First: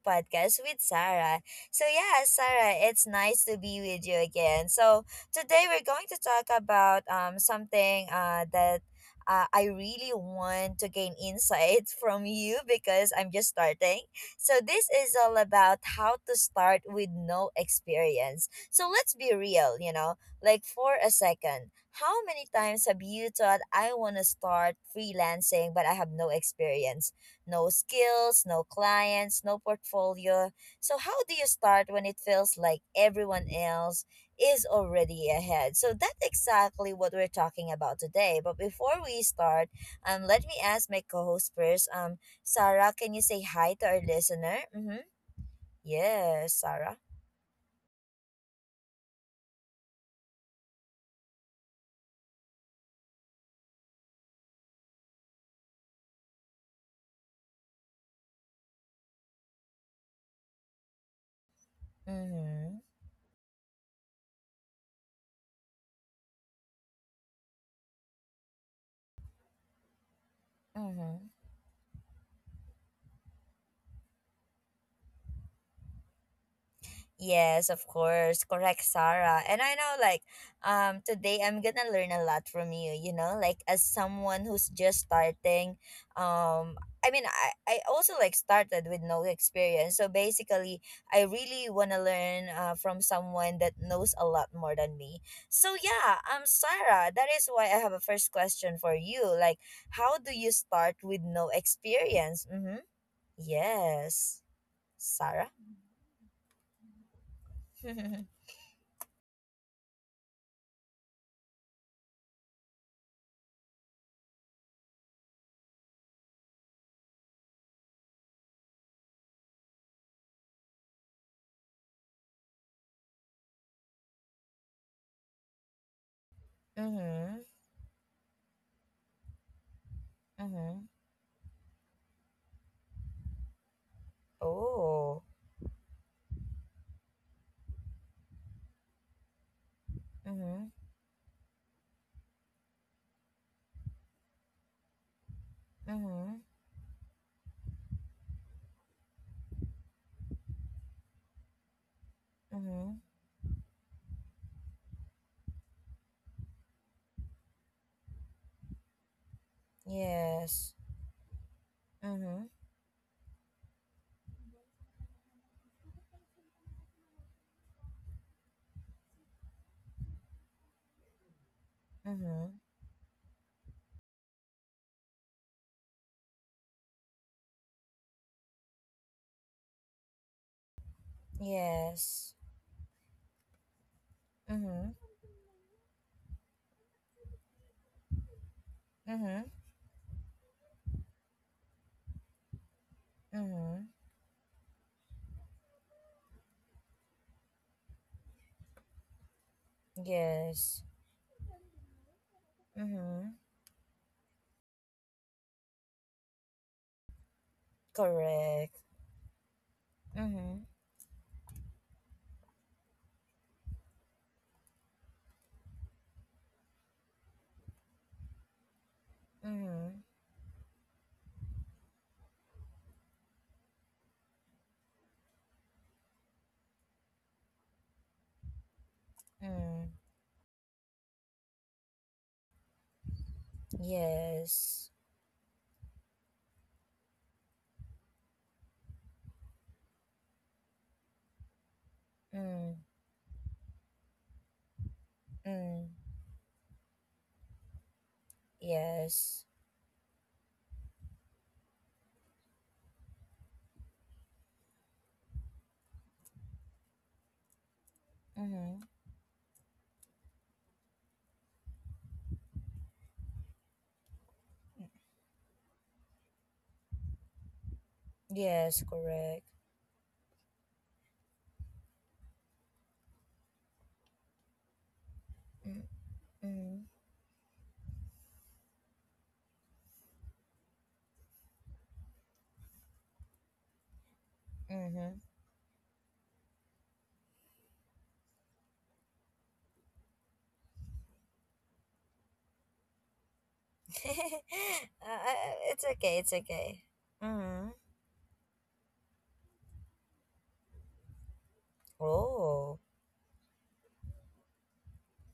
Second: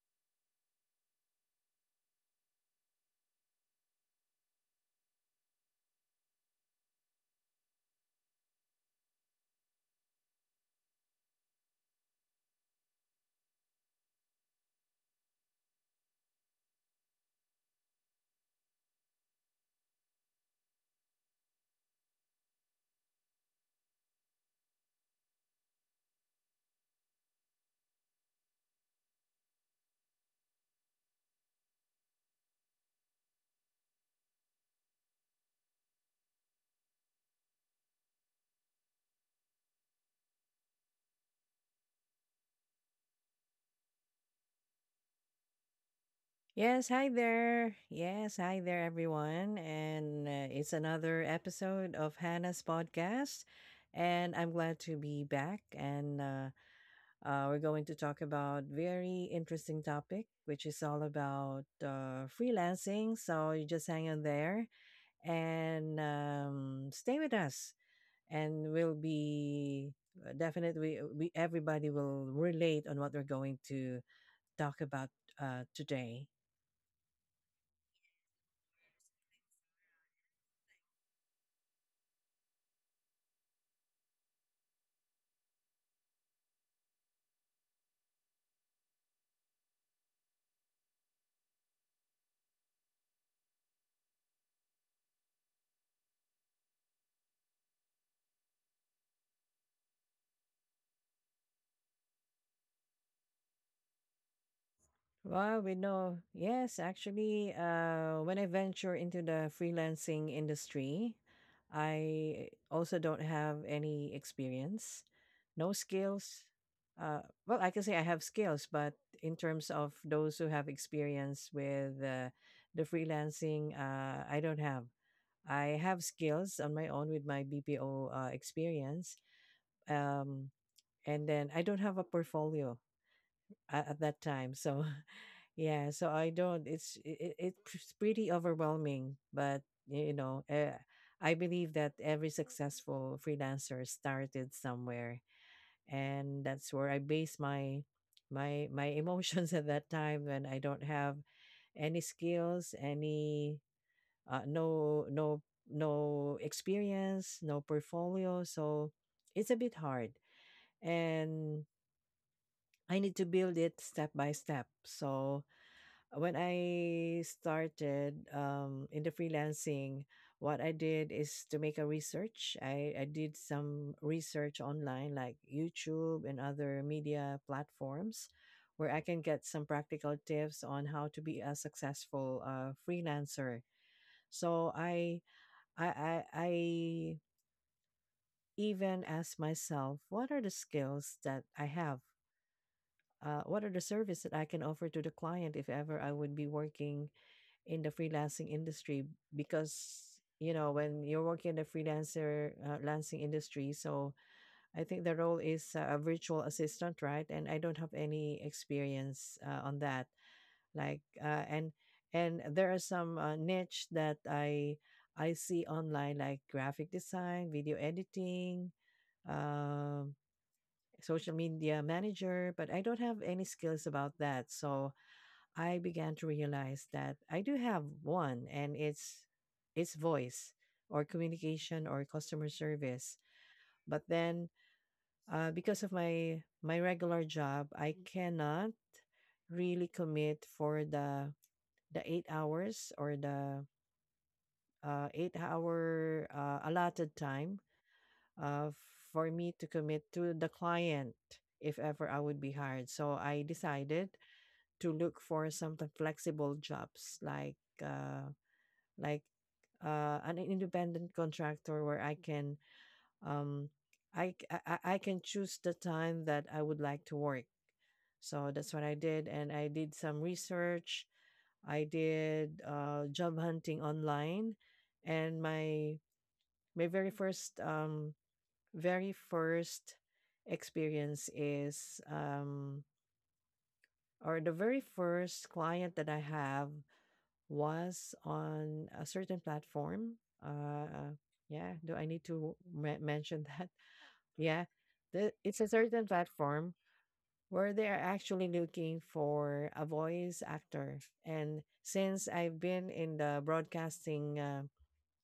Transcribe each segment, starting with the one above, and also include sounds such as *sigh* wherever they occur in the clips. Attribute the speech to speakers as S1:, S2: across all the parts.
S1: podcast with Sarah. So yeah, Sarah, it's nice to be with you again. So today we're going to talk about something that I really want to gain insight *laughs* from you because I'm just starting. So this is all about how to start with no experience. So let's be real, you know, like for a second. How many times have you thought I want to start freelancing but I have no experience? No skills, no clients, no portfolio. So how do you start when it feels like everyone else is already ahead? So that's exactly what we're talking about today. But before we start, let me ask my co host first. Sarah, can you say hi to our listener? Mm-hmm. Yes,
S2: Yes,
S1: Sarah.
S2: hi there. Yes, hi there, everyone. And it's another episode of Hannah's podcast. And I'm glad to be back. And we're going to talk about very interesting topic, which is all about
S1: Mm-hmm.
S2: freelancing. So you just hang on there and stay with us. And we'll be definitely we
S1: Mm-hmm.
S2: everybody will relate on what we're going to talk about today.
S1: Yes, of course. Correct, Sarah. And I know, like today I'm going to learn a lot from you, you know, like as someone who's just starting. Um I mean, I I also like started with no experience. So basically, I really want to learn from someone that knows a lot more than me. So yeah, Sarah, that is why I have a first question for you. Like how do you start with no experience? Mhm. Yes. Sarah?
S2: Well, we know. Yes, actually, when I
S1: *laughs*
S2: venture into the freelancing industry, I also don't have any experience, no skills. Uh, well, I can say I have skills, but in terms of those who have experience with the freelancing, I don't have. I have skills on my own with my
S1: Mhm.
S2: BPO experience, um,
S1: Mm-hmm.
S2: and then I don't have a portfolio at that time, so. *laughs*
S1: Oh.
S2: Yeah, so I don't. It's pretty overwhelming, but you know,
S1: Mm-hmm.
S2: I believe that every successful freelancer started somewhere,
S1: Mm-hmm.
S2: and that's where I base my emotions *laughs* at that time when I don't have any skills,
S1: Mm-hmm.
S2: any uh, no no no experience, no portfolio. So it's a bit hard,
S1: Yes.
S2: and
S1: Mm-hmm.
S2: I need to build it step by step. So when I started in the freelancing, what I did is to make a research.
S1: Mm-hmm.
S2: I did some research online, like YouTube and other media platforms, where I can get some practical tips on how to be a
S1: Yes.
S2: successful freelancer. So
S1: Mm-hmm.
S2: I even asked
S1: Mm-hmm.
S2: myself, what are the skills that I have? What are the
S1: Mm-hmm.
S2: service that I can offer to the client if ever I would be working in the freelancing industry because you know
S1: Yes.
S2: when you're working in the freelancer lancing
S1: Mm-hmm.
S2: industry so I think the role is a virtual assistant right and I don't have any
S1: Correct.
S2: experience on that
S1: Mm-hmm.
S2: like and there are some niche that i see online like graphic design video editing
S1: Mm-hmm.
S2: um, social media manager but I don't have any skills about that so I began to realize that I do have one and it's
S1: Mm.
S2: it's voice or communication or customer service. But then
S1: Yes.
S2: because of my regular job, I cannot really commit for the eight
S1: Mm.
S2: hours or the eight
S1: Mm.
S2: hour allotted time uh, for
S1: Yes.
S2: me to commit to the client if ever I would be hired. So I decided to look for some flexible jobs like uh,
S1: Mm-hmm.
S2: like an independent contractor where I can um, I, c- I can choose the time that I would like to work. So that's what
S1: Yes,
S2: I did,
S1: correct.
S2: and I did some research. I did job hunting online, and
S1: Mm-hmm.
S2: my very first very first experience is or the very
S1: Mm-hmm.
S2: first client that I have was on a certain platform. Uh, yeah, do I need to mention that? *laughs*
S1: *laughs*
S2: Yeah, it's a
S1: It's
S2: certain
S1: okay, it's
S2: platform
S1: okay. Mm-hmm.
S2: where they are actually looking for a voice actor. And since I've
S1: Oh.
S2: been in the broadcasting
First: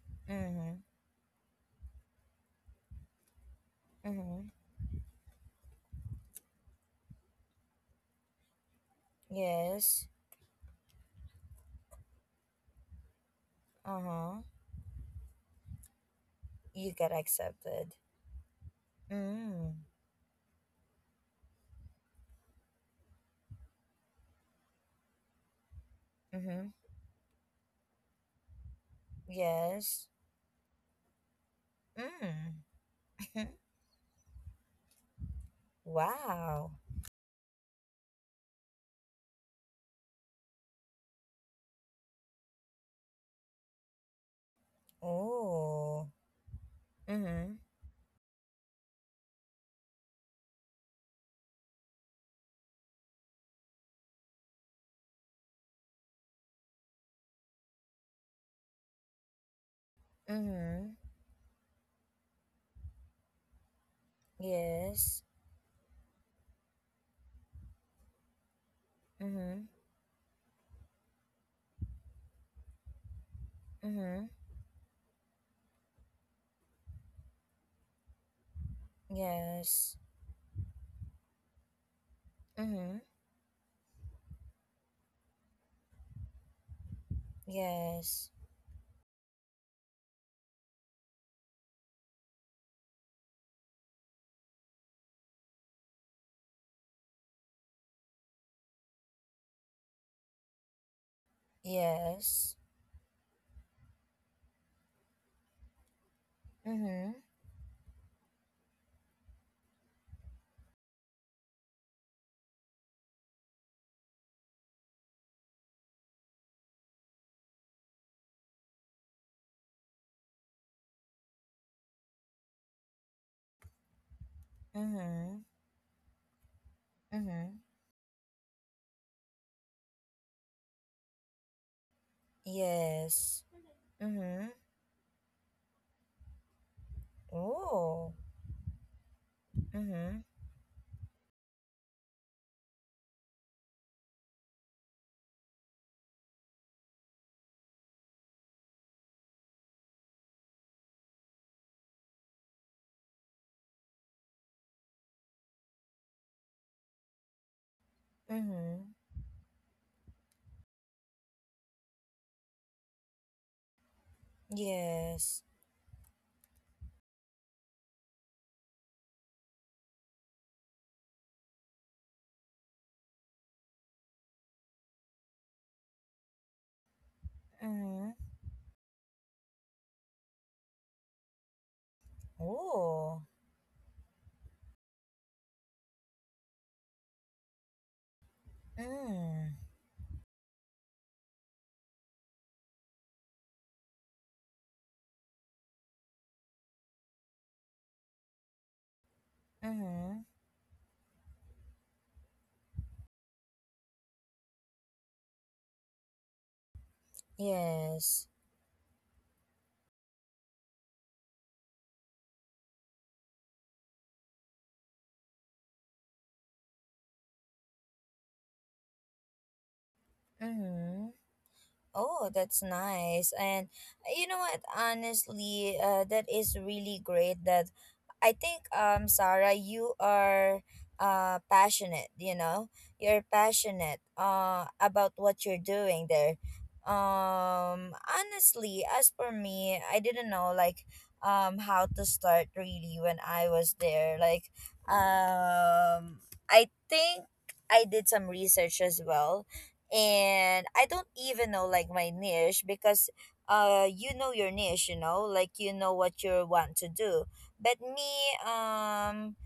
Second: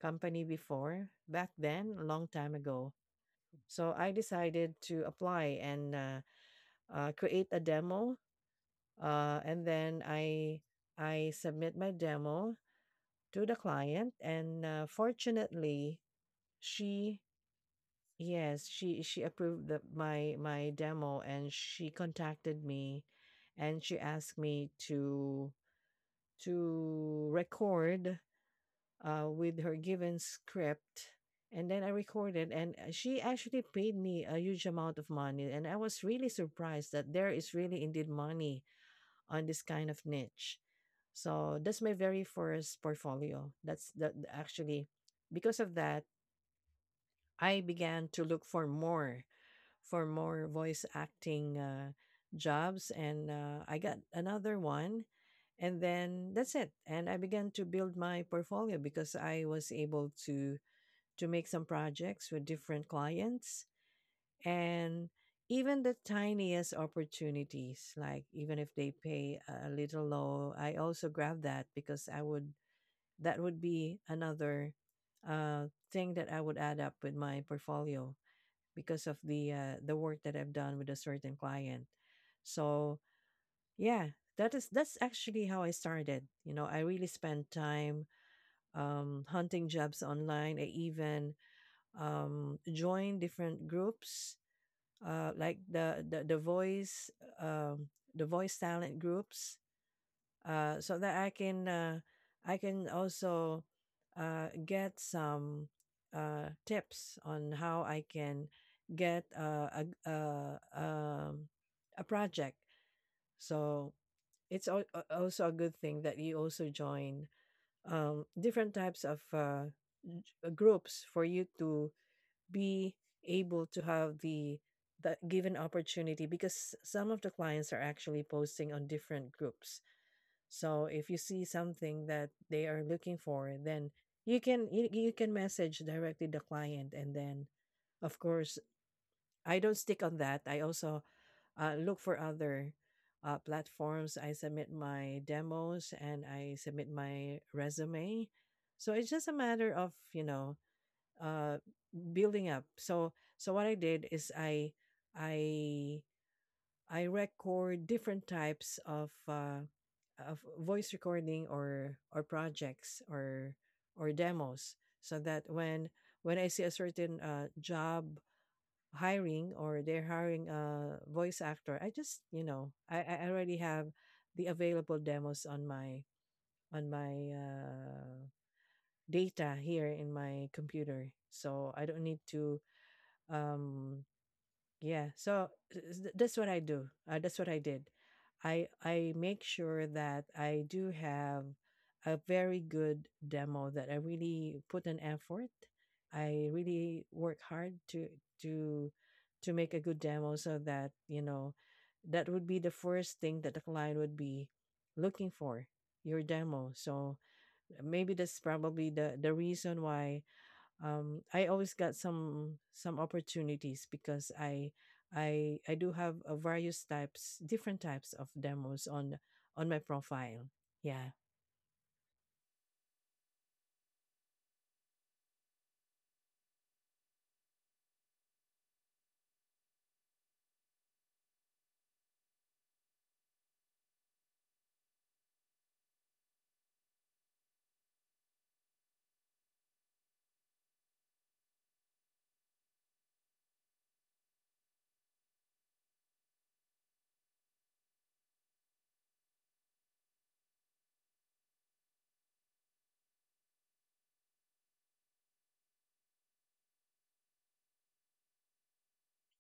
S2: company
S1: Mm-hmm.
S2: before, back then, a long time ago, so I
S1: Mm-hmm.
S2: decided to apply and create a demo. And then
S1: Yes.
S2: I submit my demo to the
S1: Uh
S2: client
S1: huh.
S2: and fortunately
S1: You get
S2: she
S1: accepted.
S2: yes she approved
S1: Mm.
S2: the, my demo and she contacted me and she asked me to
S1: Mm-hmm.
S2: to record with her
S1: Yes.
S2: given script and then I recorded and
S1: Mm.
S2: she
S1: *laughs*
S2: actually paid me a huge amount of money and I was really
S1: Wow.
S2: surprised that there is really indeed money on this kind of niche so that's my very first portfolio. Actually because of that
S1: Oh. Mm-hmm.
S2: I began to look for more voice acting jobs, and I got another one, and then that's it. And I began to build my portfolio because I was able to
S1: Mm-hmm.
S2: to make some projects with different clients,
S1: Yes.
S2: and even the tiniest opportunities, like even if they pay
S1: Mm-hmm.
S2: a little low, I also grab that because I would that would be
S1: Mm-hmm.
S2: another uh, thing that I would add up with my portfolio because of
S1: Yes.
S2: the work that I've done with a certain client.
S1: Mm-hmm.
S2: So yeah, that's actually how I started. You know, I really spent time
S1: Yes.
S2: hunting jobs online. I even joined different groups like the voice um, the voice talent groups so that
S1: Yes.
S2: I can also get some
S1: Mm-hmm.
S2: tips on how I can get a project. So also a good thing that you also join different types of groups for you to be able to have the
S1: Mm-hmm.
S2: given opportunity because some of the
S1: Mm-hmm.
S2: clients are actually posting on different groups so if you see something that they are looking
S1: Yes.
S2: for, then you
S1: Mm-hmm.
S2: can you can message directly the client, and then
S1: Oh.
S2: of course I don't stick on
S1: Mm-hmm.
S2: that. I also look for other platforms. I submit my demos and I submit my resume. So it's just a matter of you know uh, building up. So so what I did is I I record different types
S1: Mm-hmm.
S2: of voice recording or projects or demos so
S1: Yes.
S2: that when I see a certain job hiring or they're hiring a voice actor, I just you know I already have the available demos on my
S1: Mm-hmm.
S2: data here in my computer, so I don't need to
S1: Oh.
S2: um, yeah, so that's what I do. That's what I did. I
S1: Mm.
S2: make sure that I do have a very good demo that I really put an effort. I really work hard to to make a good
S1: Mm-hmm.
S2: demo so that, you know, that would be the first thing that the client would be looking for, your demo. So maybe
S1: Yes.
S2: that's probably the reason why I always got some opportunities because I do have various types different types of demos on my profile.
S1: Mm-hmm.
S2: Yeah.
S1: Oh, that's nice. And you know what? Honestly, that is really great. That I think, Sarah, you are passionate. You know, you're passionate about what you're doing there. Honestly, as for me, I didn't know like how to start really when I was there. Like, um, I think I did some research as well, and I don't even know like my niche, because you know your niche, you know, like you know what you want to do, but me, um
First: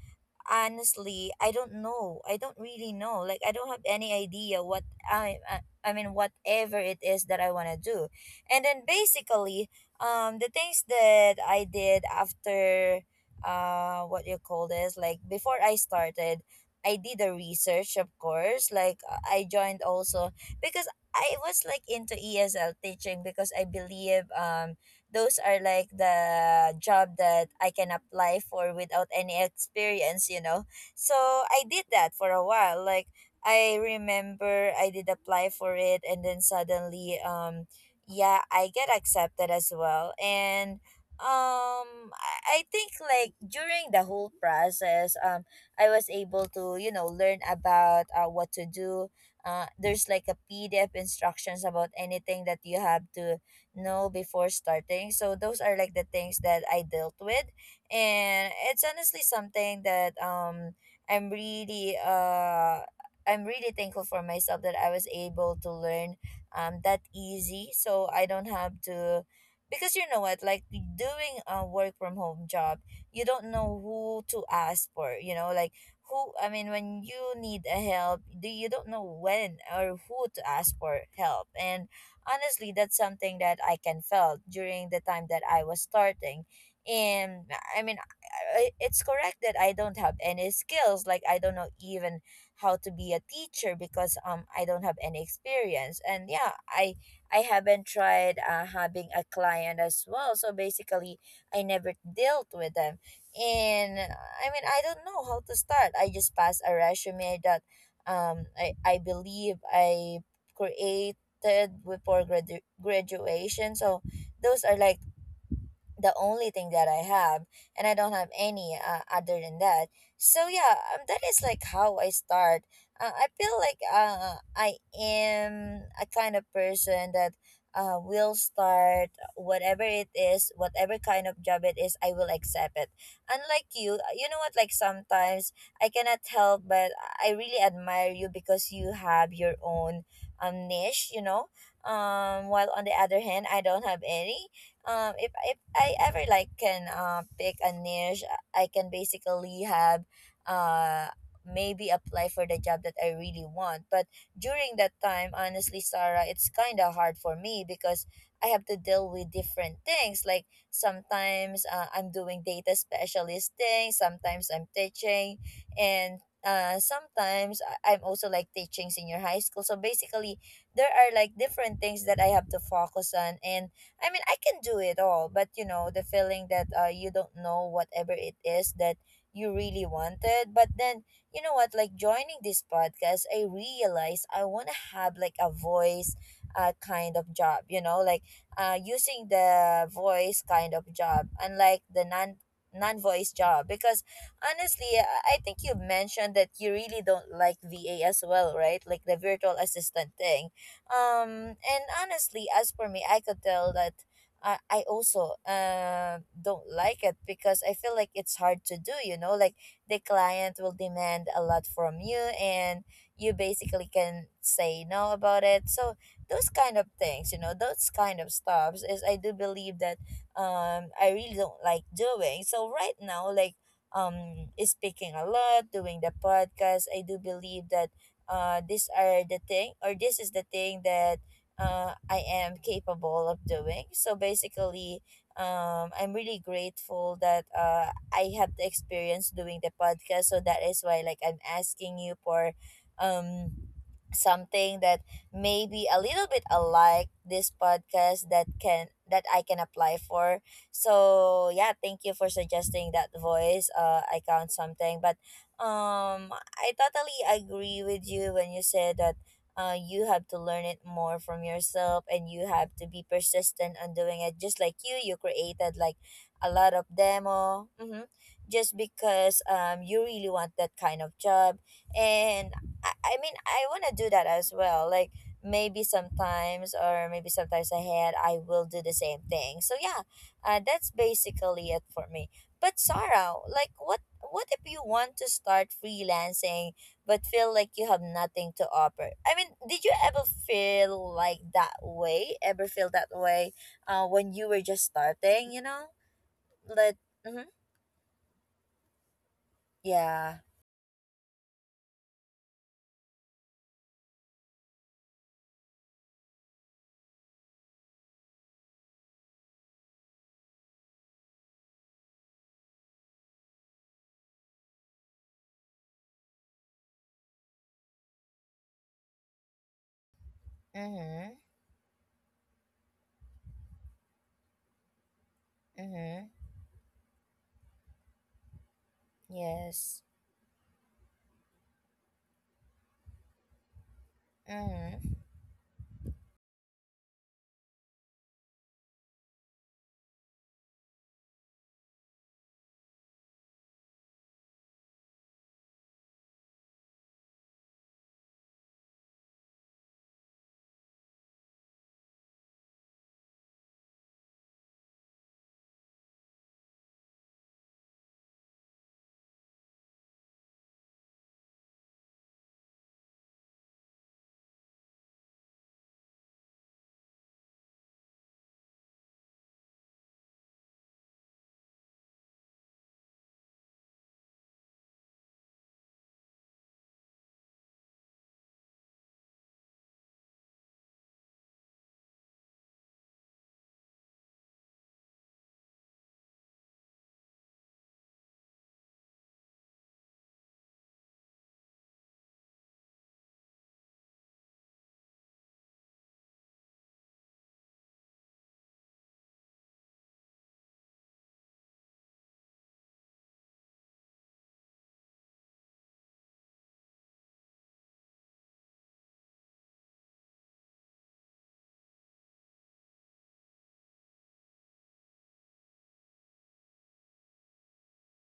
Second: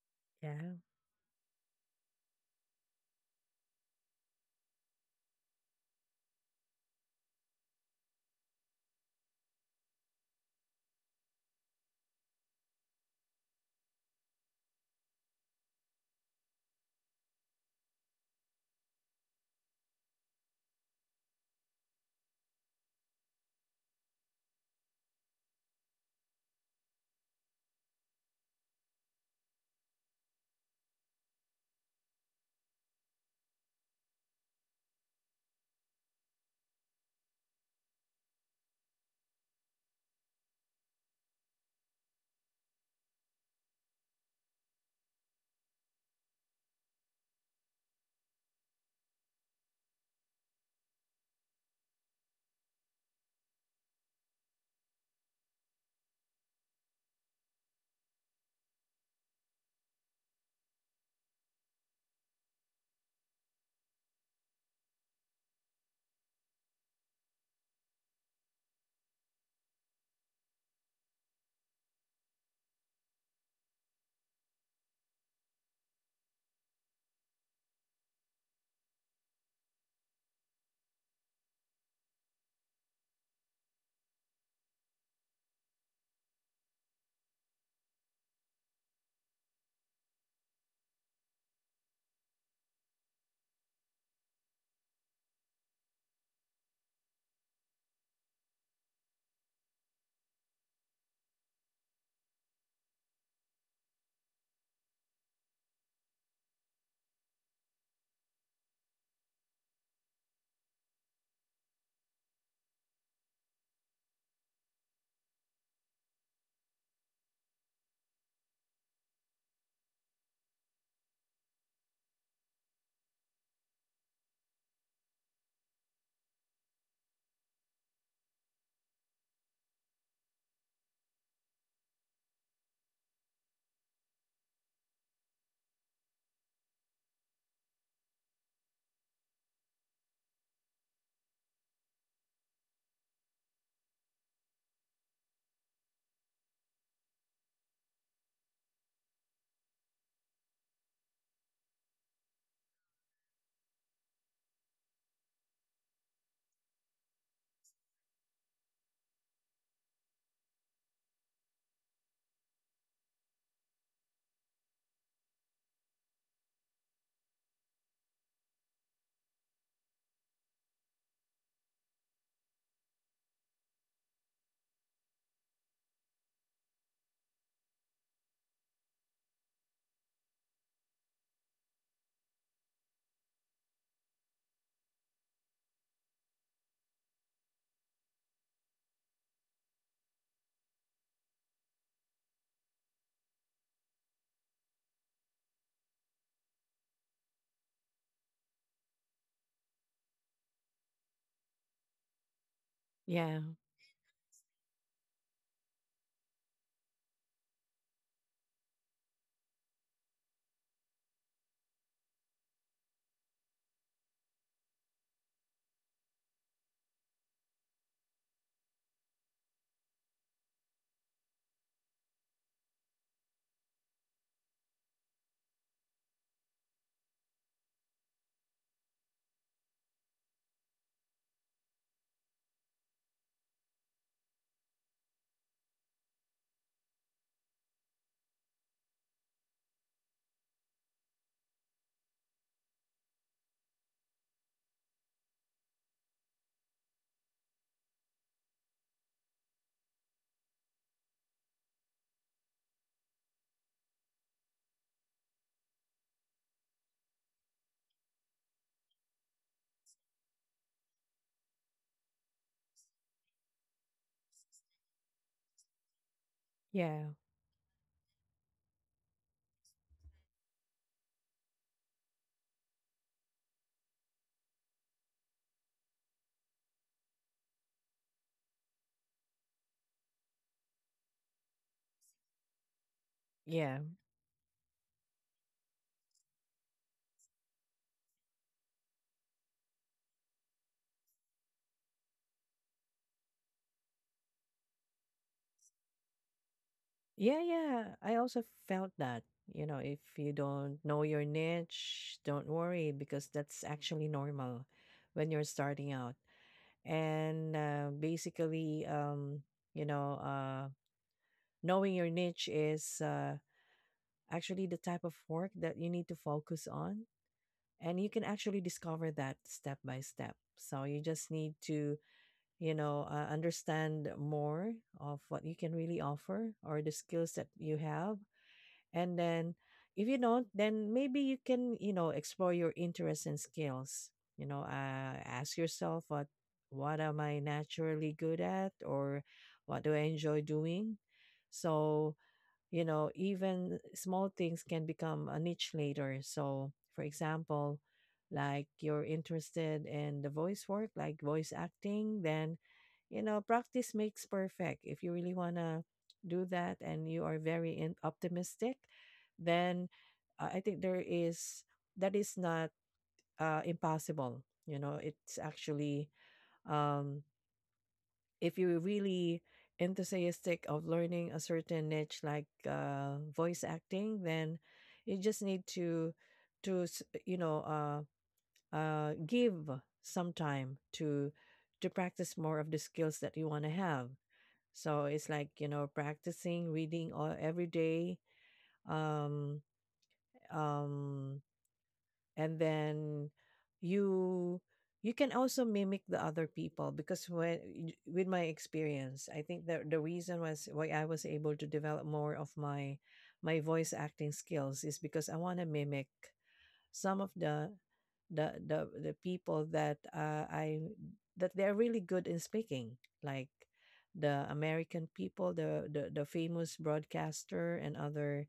S2: Yeah.
S1: honestly, I don't know, I don't really know, like I don't have any idea what I mean whatever it is that I want to do. And then basically, the things that I did after, what you call this, like before I started, I did a research, of course, like I joined also because I was like into ESL teaching because I believe those are like the job that I can apply for without any experience, you know. So I did that for a while. Like I remember I did apply for it and then suddenly, yeah, I get accepted as well. And I think like during the whole process, I was able to, you know, learn about what to do. There's like a PDF instructions about anything that you have to know before starting. So those are like the things that I dealt with, and it's honestly something that I'm really uh I'm really thankful for myself that I was able to learn that easy. So I don't have to, because you know what, like doing a work from home job, you don't know who to ask for, you know, like who, I mean when you need a help, do you don't know when or who to ask for help. And honestly, that's something that I can felt during the time that I was starting. And I mean, it's correct that I don't have any skills, like I don't know even how to be a teacher because I don't have any experience. And yeah, I haven't tried having a client as well, so basically I never dealt with them. And I mean I don't know how to start, I just pass a resume that, I believe I create accepted before graduation. So those are like the only thing that I have, and I don't have any other than that. So yeah, that is like how I start. I feel like I am a kind of person that will start whatever it is, whatever kind of job it is, I will accept it. Unlike you, you know what? Like sometimes I cannot help, but I really admire you because you have your own niche. You know. While on the other hand, I don't have any, if I ever like can pick a niche, I can basically have uh maybe apply for the job that I really want. But during that time, honestly, Sarah, it's kind of hard for me because I have to deal with different things. Like sometimes I'm doing data specialist things, sometimes I'm teaching, and sometimes I'm also like teaching senior high school. So basically, there are like different things that I have to focus on. And I mean, I can do it all, but you know, the feeling that you don't know whatever it is that you really wanted. But then, you know what, like joining this podcast, I realized I want to have like a voice kind of job, you know, like using the voice kind of job, unlike the non-voice job. Because honestly, I think you mentioned that you really don't like VA as well, right? Like the virtual assistant thing. And honestly, as for me, I
S2: Yeah.
S1: could tell that I also don't like it because I feel like it's hard to do, you know, like the client will demand a lot from you and you basically can say no about it. So those kind of things, you know, those kind of stops is I do believe that I really don't like doing. So right now, like speaking a lot, doing the podcast, I do believe that these are the thing or this is the thing that I am capable of doing. So basically, I'm really grateful that I have the experience doing the podcast. So that is why like I'm asking you for um something that may be a little bit alike this podcast that I can apply for. So yeah, thank you for suggesting that voice. I count something, but I totally agree with you when you said that. You have to learn it more from yourself and you have to be persistent on doing it, just like you created like a lot of
S2: Yeah.
S1: demo mm-hmm, just because you really want that kind of job. And I mean I want to do that as well. Like maybe sometimes or maybe sometimes ahead I will do the same thing. So yeah, that's basically it for me. But Sarah,
S2: Yeah.
S1: like what if you want to start freelancing but feel like you have nothing to offer? I mean, did you ever feel like that way? Ever feel that way when you were just starting, you know? Like
S2: Yeah,
S1: mm-hmm.
S2: yeah. I also felt that, you know, if you
S1: Yeah.
S2: don't know your niche, don't worry because that's actually normal when you're starting out. And basically you know, knowing your niche is actually the type of work that you need to focus on. And you can actually discover that step by step. So you just
S1: Mhm.
S2: need to, you know, understand more of what you can really
S1: Mhm.
S2: offer or the skills that you have. And then if you
S1: Yes.
S2: don't, then maybe you can, you know, explore your interests and skills. You know,
S1: Mhm.
S2: ask yourself what am I naturally good at or what do I enjoy doing? So you know, even small things can become a niche later. So, for example, like you're interested in the voice work, like voice acting, then, you know, practice makes perfect. If you really want to do that and you are very optimistic, then I think that is not impossible. You know, it's actually, um, if you're really enthusiastic of learning a certain niche like voice acting then you just need you know give some time to practice more of the skills that you want to have so it's like you know practicing reading all, every day um um and then you you can also mimic the other people because with my experience I think that the reason was why I was able to develop more of my voice acting skills is because I want to mimic some of the people that I that they're really good in speaking, like the American people, the famous broadcaster and other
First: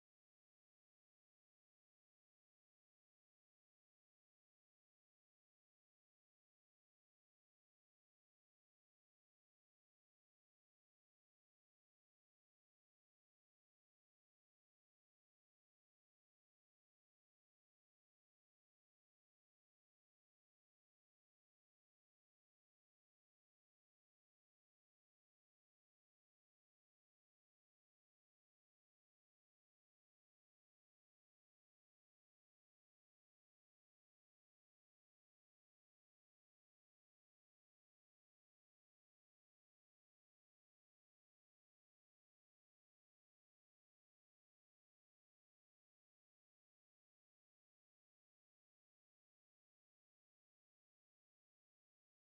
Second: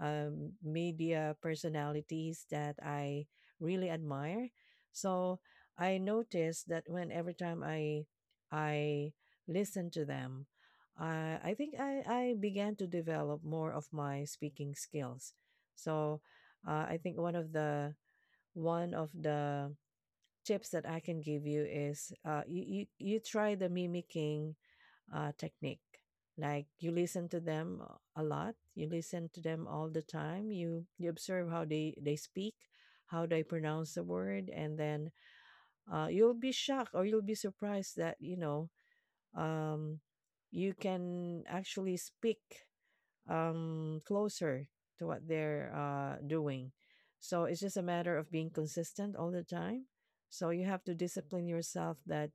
S2: media personalities that I really admire. So I noticed that when every time I listen to them, I began to develop more of my speaking skills. So I think one of the tips that I can give you is you try the mimicking technique. Like you listen to them a lot, you listen to them all the time. You observe how they speak, how they pronounce the word, and then you'll be shocked or you'll be surprised that you know um, you can actually speak closer to what they're doing. So it's just a matter of being consistent all the time. So you have to discipline yourself that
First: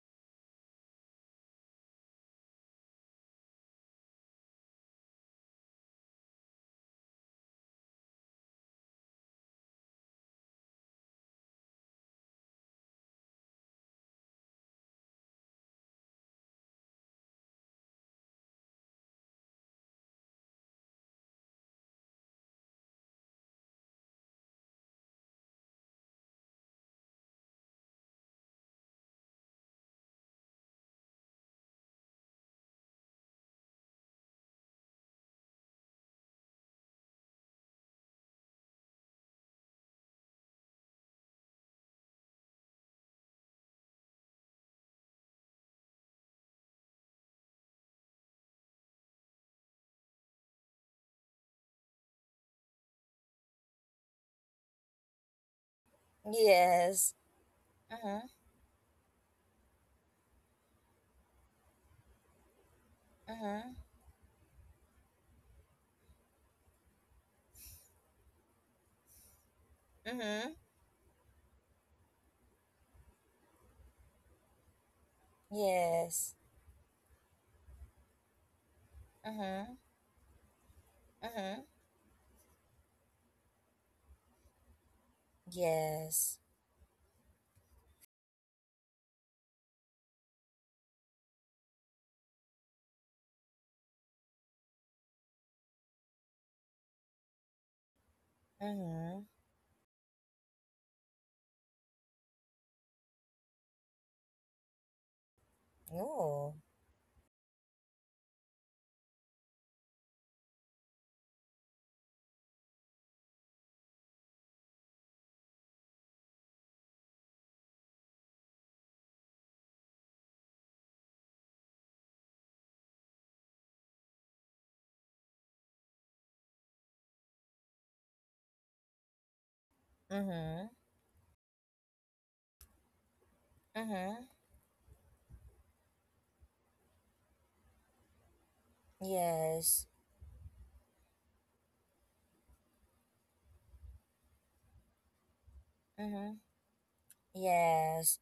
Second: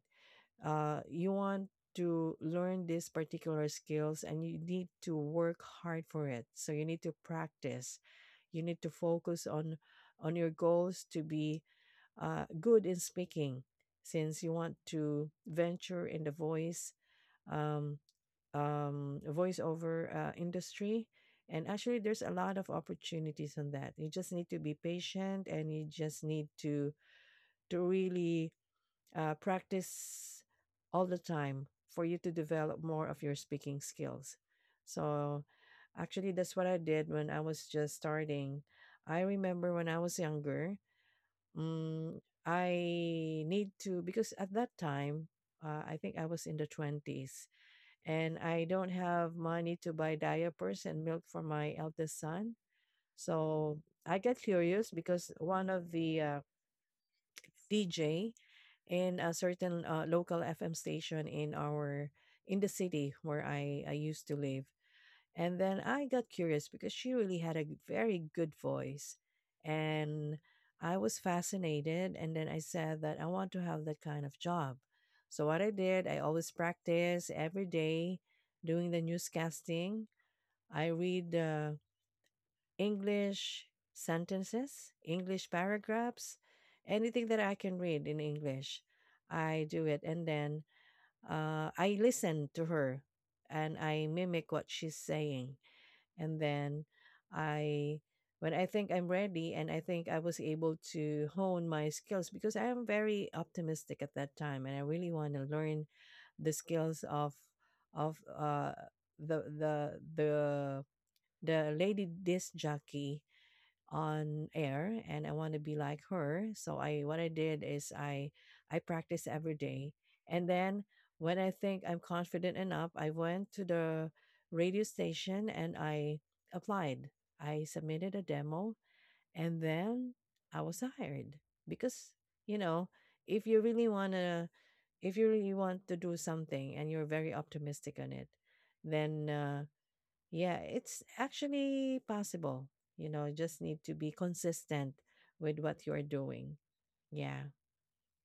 S2: you want to learn these particular skills and you need to work hard for it. So you need to practice. You need to focus on your goals to be good in speaking since you want to venture in the voice um, voiceover industry. And actually, there's a lot of opportunities on that. You just need to be patient, and you just need to to really practice all the time for you to develop more of your speaking skills. So, actually, that's what I did when I was just starting. I remember when I was younger, mm, I need to, because at that time, I think I was in the 20s and I don't have money to buy diapers and milk for my eldest son. So I get curious because one of the
S1: Yes. Mm-hmm.
S2: DJ in a certain local FM station in our in the city where
S1: Mm-hmm.
S2: I used to live, and then I got curious because she really had a very good voice. And
S1: Mm-hmm.
S2: I was fascinated. And then I said that I want to have that kind of job. So, what I did, I
S1: Yes.
S2: always practice every day doing the
S1: Mm-hmm.
S2: newscasting. I read
S1: Mm-hmm.
S2: English sentences, English paragraphs,
S1: Yes.
S2: anything that I can read in English. I do it. And then I listen to her and I mimic what she's saying, and then I when I think I'm
S1: Mm-hmm.
S2: ready and I think I was able to hone my skills because I am very optimistic at that time and I really want to learn the
S1: Oh.
S2: skills of of uh the the the the lady disc jockey on air, and I want to be like her. So I what I did is I practice every day. And then when I think I'm confident enough, I went to the radio station and I applied. I submitted a demo, and then I
S1: Mm-hmm.
S2: was hired because, you know, if you really want
S1: Mm-hmm.
S2: to if you really want to do something and you're very optimistic on it, then
S1: Yes.
S2: yeah, it's actually possible. You know, just need to be consistent with what you're
S1: Mm-hmm.
S2: doing. Yeah.
S1: Yes.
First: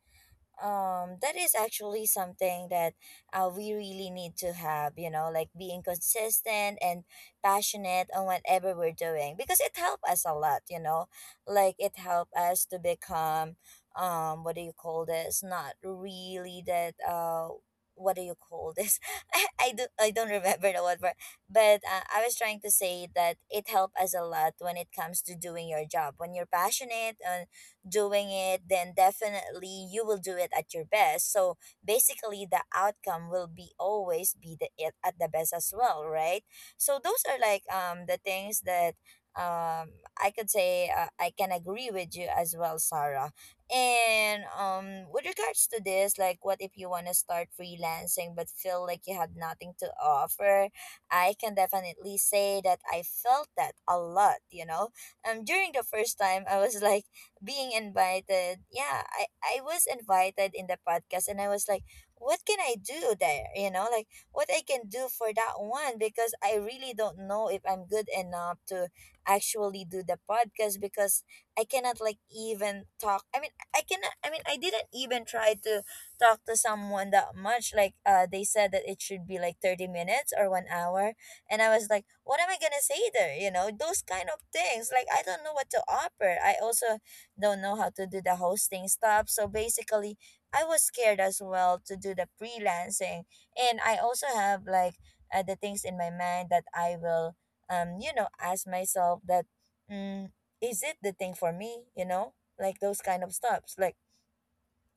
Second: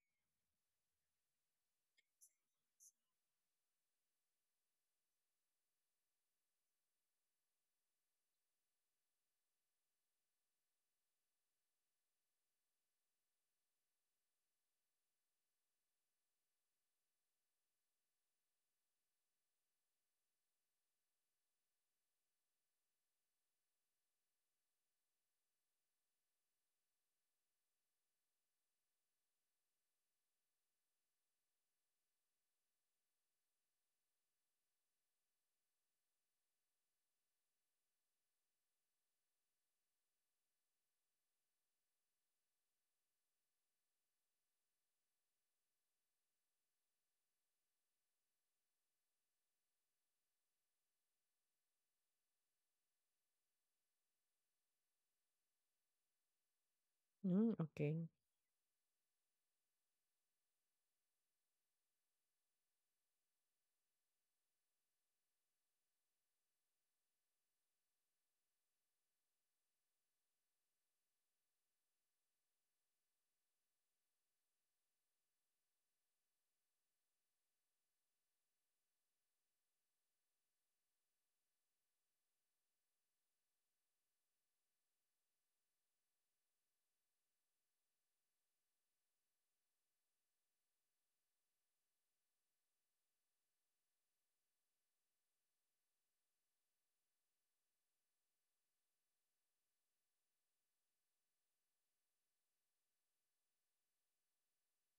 S1: That is actually something that we really need to have, you know, like being consistent and passionate on whatever we're doing, because it helped us a lot, you know, like it helped us to become, what do you call this not really that, what do you call this *laughs* I don't remember the word for. But I was trying to say that it helped us a lot when it comes to doing your job. When you're passionate doing it, then definitely you will do it at your best. So basically, the outcome will be always be the it at the best as well, right? So those are like the things that um I could say, I can agree with you as well, Sarah. And with regards to this, like what if you want to start freelancing but feel like you have nothing to offer? I can definitely say that I felt that a lot, you know. During the first time I was *laughs* like
S2: Mm,
S1: being
S2: okay. *laughs*
S1: invited, yeah, I was invited in the podcast, and I was like, what can I do there? What I can do for that one? Because I really don't know if I'm good enough to actually do the podcast. Because I cannot like even talk, I cannot, I didn't even try to talk to someone that much. Like, uh, they said that it should be like 30 minutes or 1 hour, and I was like, what am I going to say there? Those kind of things, like I don't know what to offer. I also don't know how to do the hosting stuff. So basically, I was scared as well to do the freelancing. And I also have like the things in my mind that I will, ask myself that, mm, is it the thing for me? Like those kind of stuffs. Like,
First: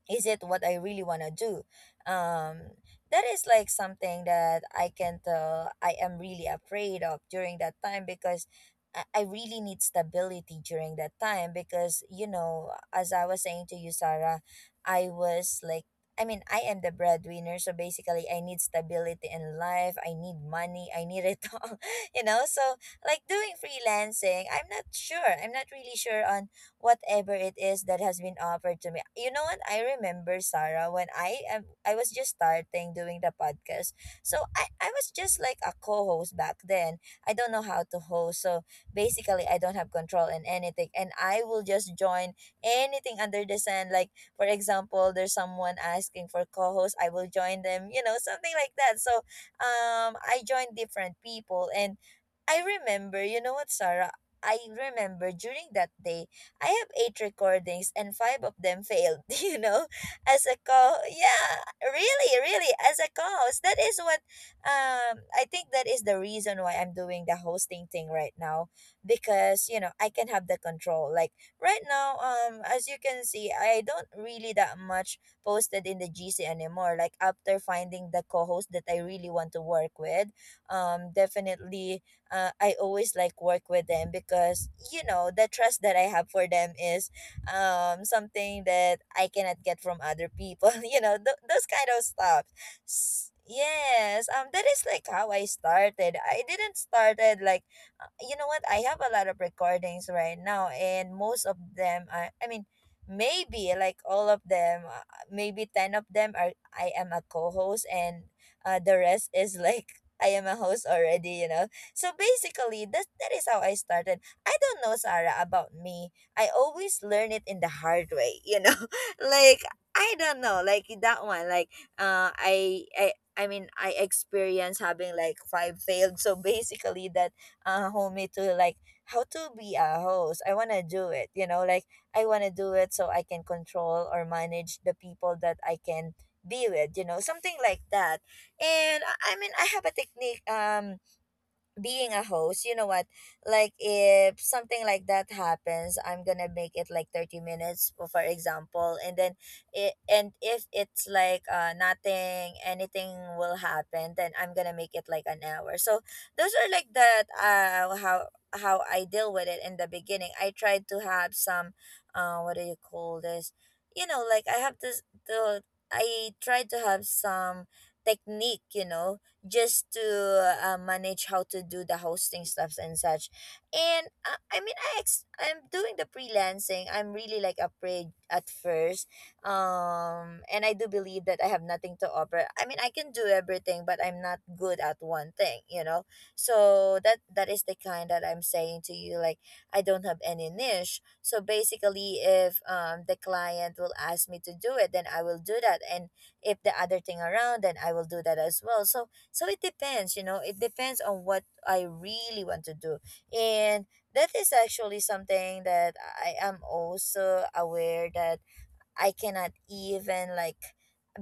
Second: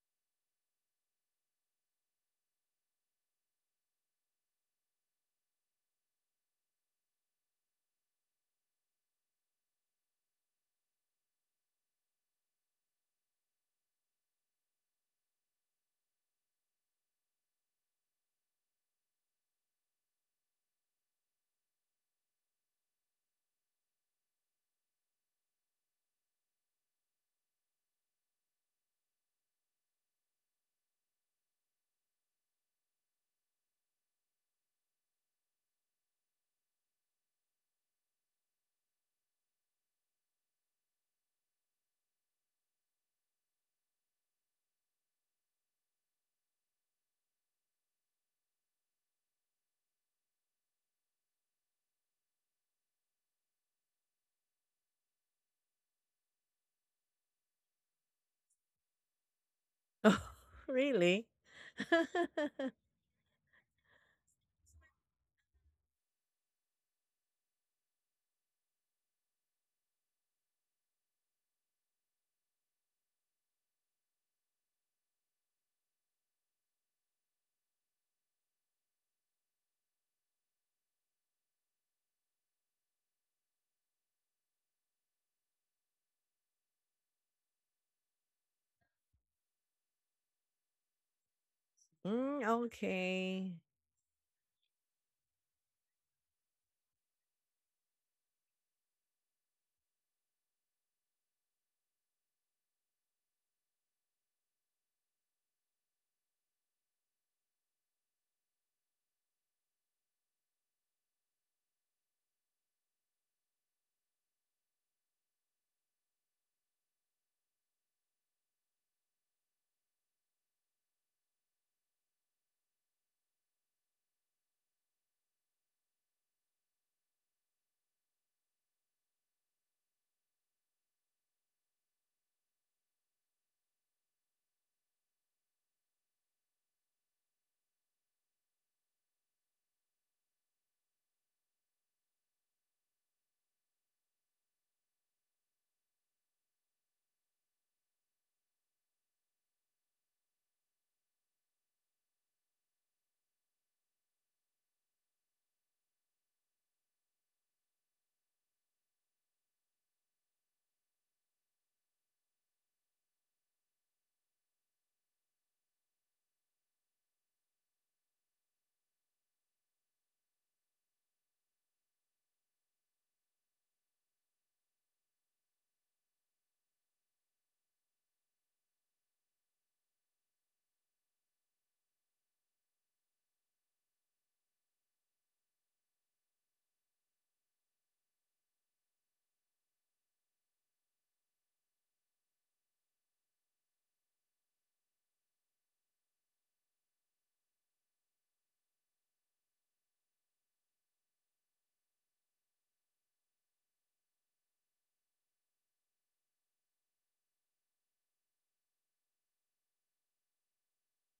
S1: is it what I really want to do? Um, that is like something that I can tell I am really afraid of during that time because I really need stability during that time because, you know, as I was saying to you, Sarah, I was like, I mean, I am the breadwinner, so basically, I need stability in life. I need money. I need it *laughs* all, So, like doing freelancing, I'm not sure. I'm not really sure on whatever it is that has been offered to me. You know what? I remember, Sarah, when I was just starting doing the podcast. So I was just like a co-host back then. I don't know how to host. So basically I don't have control in anything, and I will just join anything under the sun. Like for example, there's someone asking for co-host, I will join them, you know, something like that. So I joined different people. And I remember, you know what, Sarah? I remember during that day, I have eight recordings and five of them failed, *laughs*
S2: Oh,
S1: as a co
S2: really?
S1: yeah,
S2: *laughs*
S1: really, really, as a co-host. That is what I think that is the reason why I'm doing the hosting thing right now. Because, you know, I can have the control. Like right now, as you can see, I don't really that much posted in the GC anymore. Like after finding the co-host that I really want to work with, definitely I always like work with them because you know the trust that I have for them is something that I cannot get from other people. *laughs* You know those kind of
S2: Mm,
S1: stuff.
S2: okay.
S1: Yes, that is like how I started. I didn't started like, you know what? I have a lot of recordings right now, and most of them are. I mean, maybe like all of them, maybe ten of them are. I am a co-host, and the rest is *laughs* like I am a host already. You know, so basically, that is how I started. I don't know, Sarah, about me. I always learn it in the hard way, you know. *laughs* Like I don't know, like that one. Like uh, I I. I mean, I experienced having like five failed. So basically, that hold me to like how to be a host. I wanna do it, you know, like I wanna do it so I can control or manage the people that I can be with, you know, something like that. And I mean, I have a technique. Being a host, you know what? Like if something like that happens, I'm gonna make it like 30 minutes, for example, and then it and if it's like nothing, anything will happen, then I'm gonna make it like an hour. So those are like that how I deal with it in the beginning. I tried to have some what do you call this? You know, like I have this the I tried to have some technique, you know, just to manage how to do the hosting stuffs and such. And I mean, I'm doing the freelancing. I'm really like afraid at first. And I do believe that I have nothing to offer. I mean, I can do everything, but I'm not good at one thing, you know? So that is the kind that I'm saying to you, like, I don't have any niche. So basically, if the client will ask me to do it, then I will do that. And if the other thing around, then I will do that as well. So so it depends, you know, it depends on what I really want to do. And that is actually something that I am also aware that I cannot even like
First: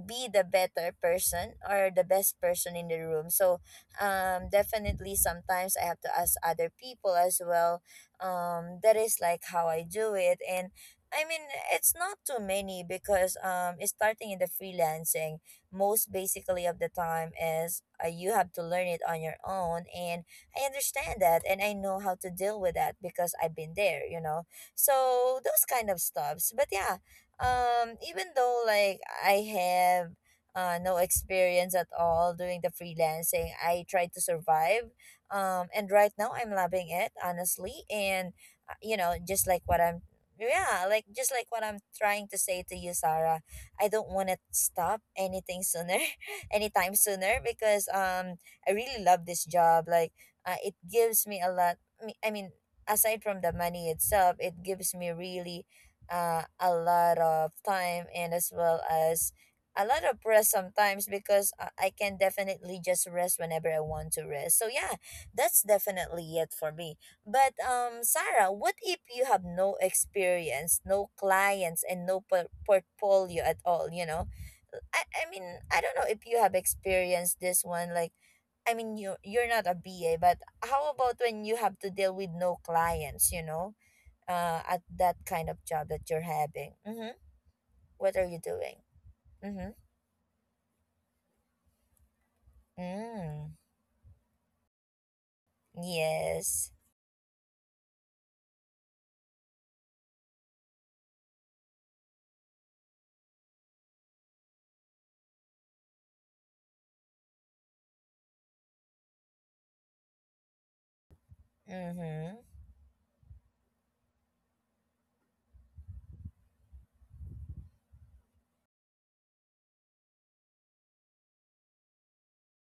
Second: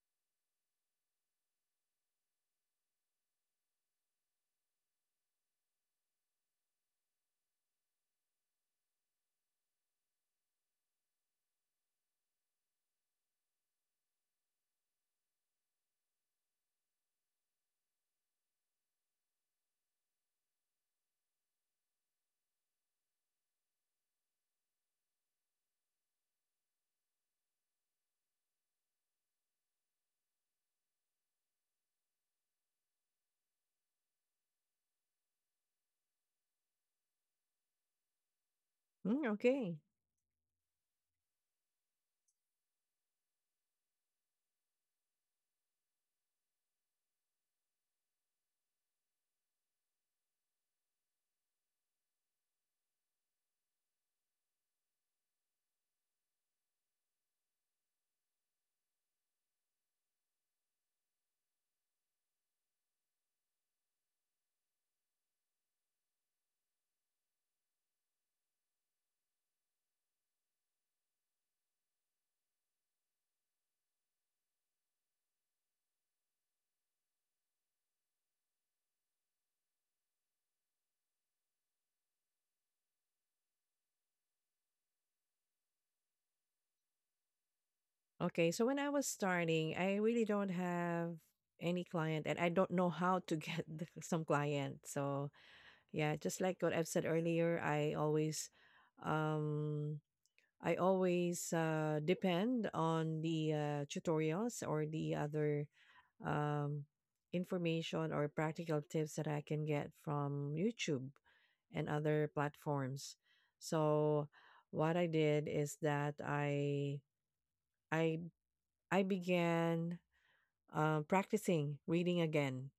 S1: be the better person or the best person in the room. So definitely sometimes I have to ask other people as well. That is like how I do it. And i mean it's not too many because it's starting in the freelancing. Most basically of the time is you have to learn it on your own. And I understand that and I know how to deal with that because I've been there, you know. So those kind of stuffs. But yeah, even though like I have no experience at all doing the freelancing, I try to survive. And right now I'm loving it honestly. And you know,
S2: Mm,
S1: just like
S2: okay.
S1: what I'm yeah, like just like what I'm trying to say to you, Sarah, I don't want to stop anything sooner, *laughs* anytime sooner because I really love this job. Like it gives me a lot I mean, aside from the money itself, it gives me really a lot of time and as well as a lot of rest sometimes because I can definitely just rest whenever I want to rest. So yeah, that's definitely it for me. But Sarah, what if you have no experience, no clients, and no portfolio at all? You know, I mean I don't know if you have experienced this one. Like, I mean, you're not a B A, but how about when you have to deal with no clients? You know, at that kind of job that you're having. Mm-hmm. What are you
S2: Okay. So
S1: doing?
S2: when I was
S1: Mm-hmm.
S2: starting, I really don't have any client and I don't know how to *laughs*
S1: Mm.
S2: get the, some client. So, yeah, just like
S1: Yes.
S2: what I've said earlier, um I always depend on the tutorials or the other um, information or practical tips that I can get from YouTube and other
S1: Mm-hmm.
S2: platforms. So what I did is that I I began practicing reading again,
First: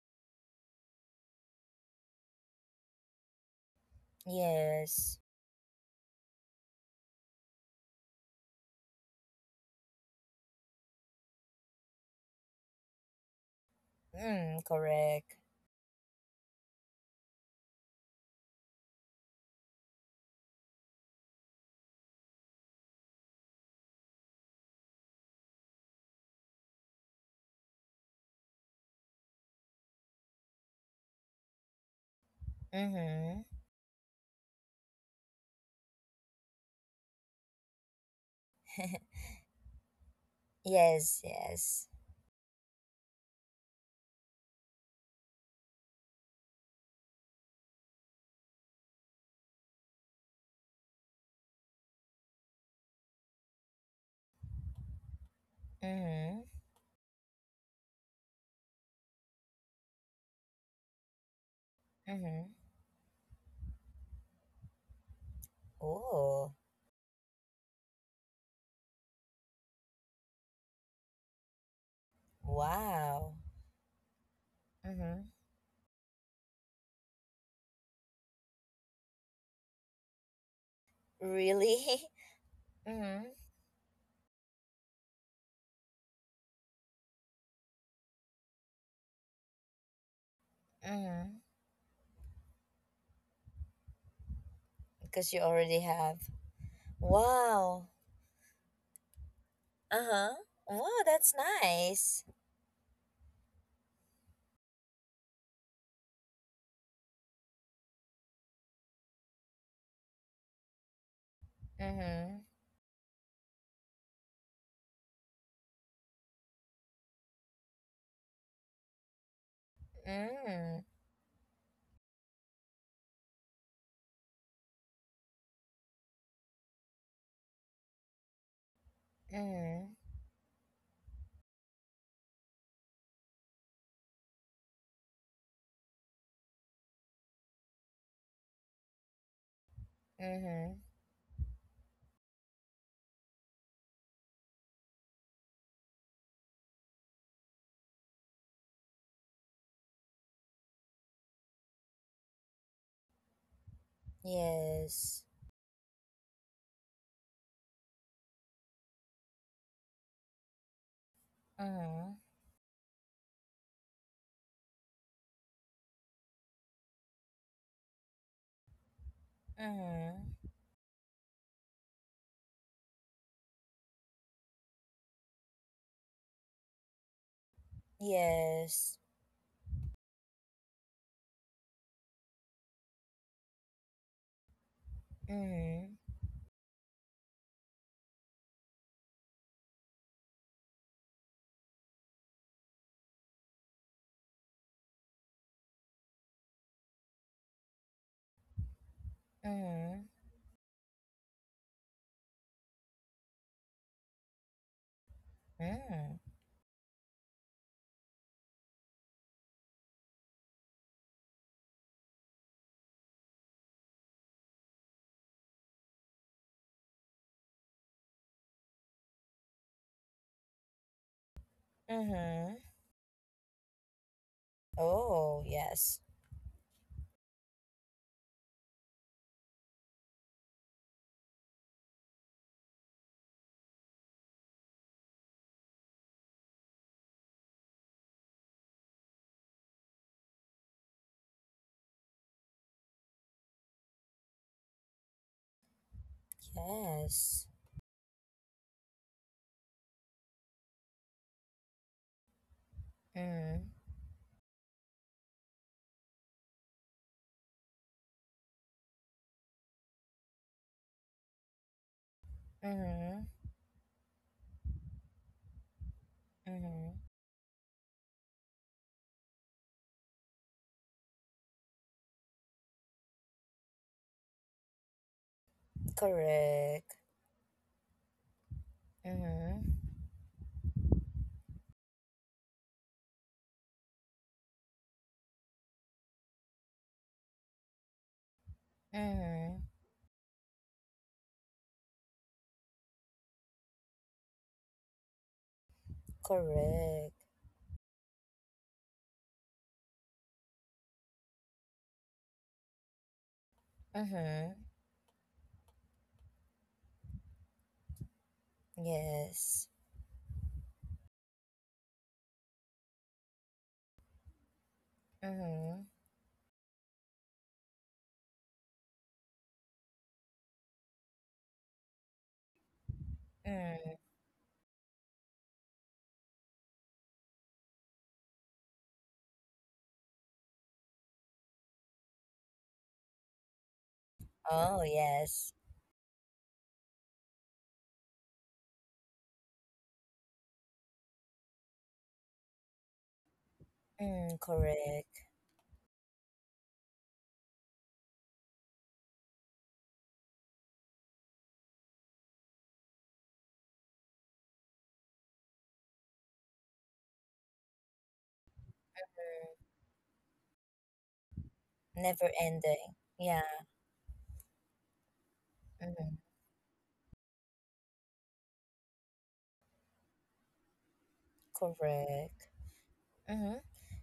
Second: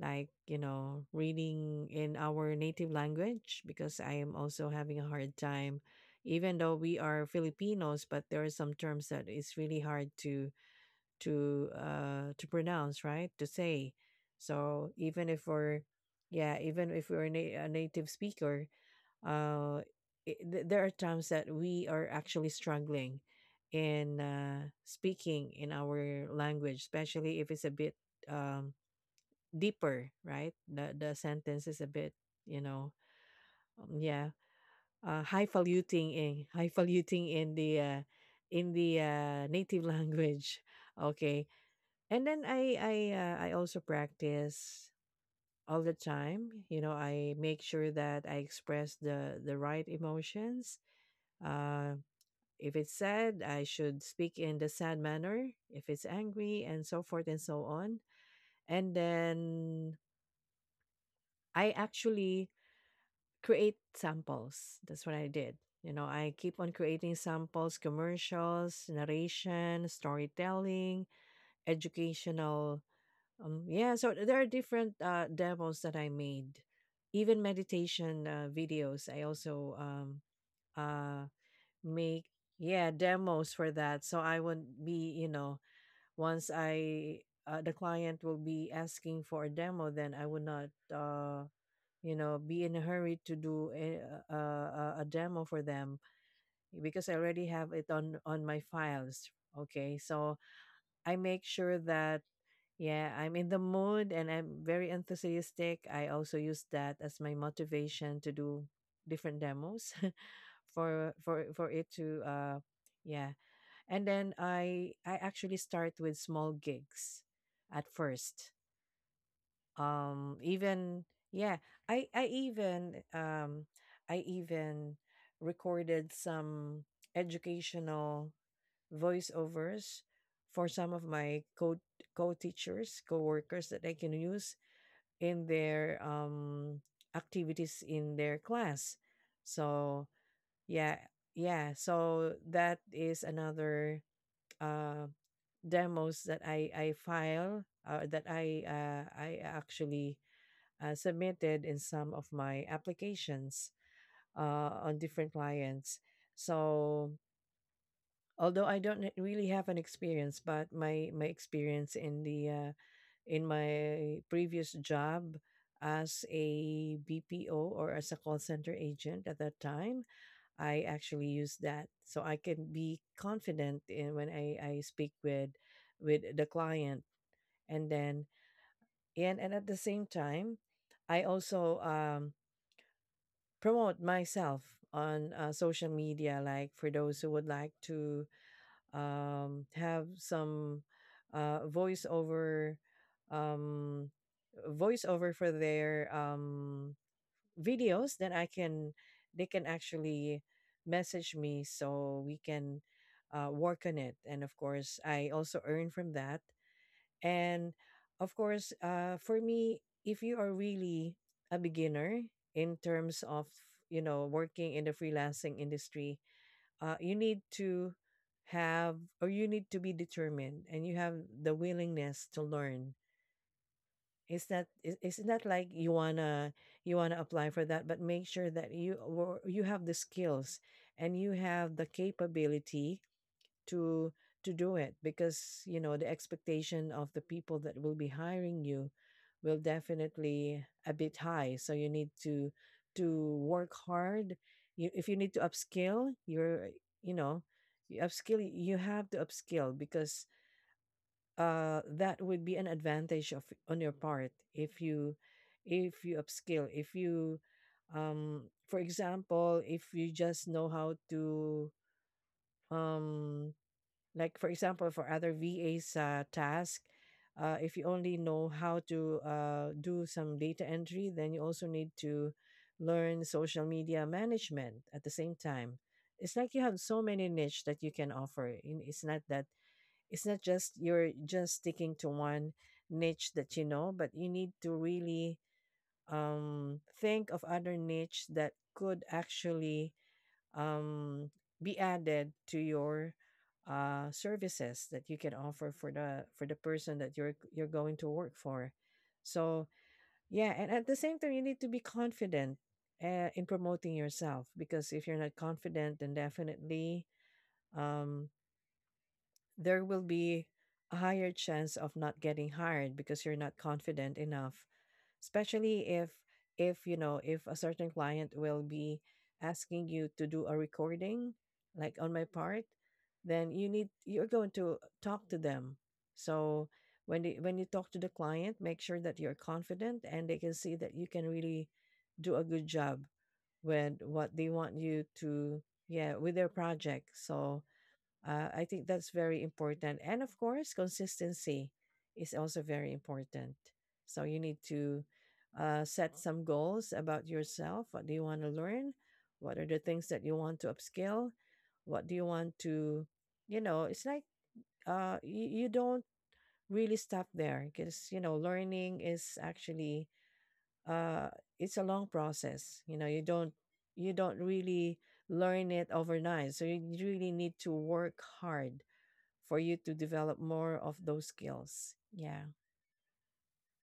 S2: like, you know, reading in our native language because I am also having a
S1: Yes.
S2: hard time. Even though we are Filipinos, but there are some terms that is really hard to to pronounce right, to say.
S1: Mm,
S2: So even
S1: correct.
S2: if we're, yeah, even if we're a native speaker, uh there are times that we are actually struggling in speaking in our language, especially if it's a bit um deeper, right? The sentence is a bit, you know,
S1: Mm-hmm.
S2: um, yeah, highfalutin, in highfalutin in the
S1: *laughs*
S2: native *laughs* language.
S1: Yes,
S2: Okay,
S1: yes.
S2: and then I also practice all the time. You know, I make sure that I express the right emotions. Uh, if it's sad, I should speak in the sad manner. If it's
S1: Mm-hmm.
S2: angry, and so forth and so on. And then I actually
S1: Mm-hmm.
S2: create samples. That's what I did. You know, I
S1: Oh,
S2: keep on creating samples, commercials, narration, storytelling, educational.
S1: wow.
S2: Yeah, so there are different
S1: Mm-hmm.
S2: demos that I made, even meditation videos. I also uh,
S1: Really? *laughs*
S2: make, yeah,
S1: Mm-hmm.
S2: demos for that. So I would be, you know, once I the client will be asking for a demo, then I would not.
S1: Mm-hmm.
S2: You know, be in a hurry to do a
S1: Because you
S2: demo for
S1: already
S2: them
S1: have.
S2: because I already have it
S1: Wow.
S2: on my files. Okay,
S1: Uh-huh.
S2: so
S1: Wow,
S2: I
S1: that's
S2: make sure that,
S1: nice.
S2: yeah, I'm in the mood and I'm very enthusiastic. I also use that as my motivation to do different demos *laughs* for it to
S1: Mm-hmm.
S2: yeah. And then I actually start with small gigs at first.
S1: Mm.
S2: Even yeah I I even um I even recorded some educational
S1: Mm-hmm.
S2: voiceovers for some of my co co-teachers, co-workers, that they can use in their activities in their class. So
S1: Mm-hmm.
S2: yeah, yeah, so that is another uh demos that I file, that I I actually submitted in some of my applications on
S1: Yes.
S2: different clients. So although I don't h- really have an experience, but my experience
S1: Mhm.
S2: in the in my previous job as a BPO or as a call center agent at that time,
S1: Mhm.
S2: I actually use that. So I can be confident in when I speak with the client. And then
S1: Yes.
S2: and at the same time, I also promote myself on social
S1: Mhm.
S2: media, like for those who would like to have some uh, voiceover, um, voiceover for their videos, then they can
S1: Mhm.
S2: actually message me so we can work on it. And of course, I also earn from
S1: Mhm.
S2: that. And of course, for me, if you are really a beginner in terms of, you know, working in the freelancing industry, you need to have, or you need to be determined and you have the willingness to
S1: Mhm.
S2: learn. It's
S1: Oh,
S2: not like
S1: yes.
S2: you wanna apply for that, but make sure that you have the skills and you have the capability to to do it, because you know the expectation of the people that will be hiring you will definitely a bit high, so you need to work hard. If you need to upskill, you're you know
S1: Yes.
S2: you upskill you have to upskill, because that would be an advantage of
S1: Mhm.
S2: on your part if you if you upskill if you um for example, if you just know how to
S1: Mhm.
S2: um like, for example, for other VA's task,
S1: Mhm.
S2: if you only know how to do some data entry, then you also need to learn social media management at the same time. It's like you have
S1: Correct.
S2: so many niche that you can offer. In It's not that
S1: Mhm.
S2: it's not just you're just sticking to one niche that you know, but you need to really think of other niche that could
S1: Mhm.
S2: actually um, be added to your services that you can offer for the person
S1: Correct.
S2: that you're going to work for. So yeah, and at the same time, you need to be confident in promoting yourself
S1: Mhm.
S2: because if you're not confident, then definitely um,
S1: Yes.
S2: there will be a higher chance of not getting hired because you're not confident enough,
S1: Mhm.
S2: especially if if a certain client will be asking you to do a recording, like on my part, then
S1: Mhm.
S2: you're going to talk to them. So when you talk to the client, make sure that you're confident and they can see that you can really do a good job with what they
S1: Oh,
S2: want you
S1: yes.
S2: to, yeah, with their project. So I think that's very important. And of course, consistency is also very important. So
S1: Mm,
S2: you need to
S1: correct.
S2: set some goals about yourself. What do you want to learn? What are the things that you want to upskill? What do you want to, you know, it's like you don't really stop there because, you know, learning is actually, uh, it's a long
S1: Never ending.
S2: process. You know,
S1: Yeah.
S2: you don't really learn it
S1: Mhm.
S2: overnight. So you really need to work hard for you to develop more of those skills.
S1: Correct.
S2: Yeah.
S1: Mm-hmm.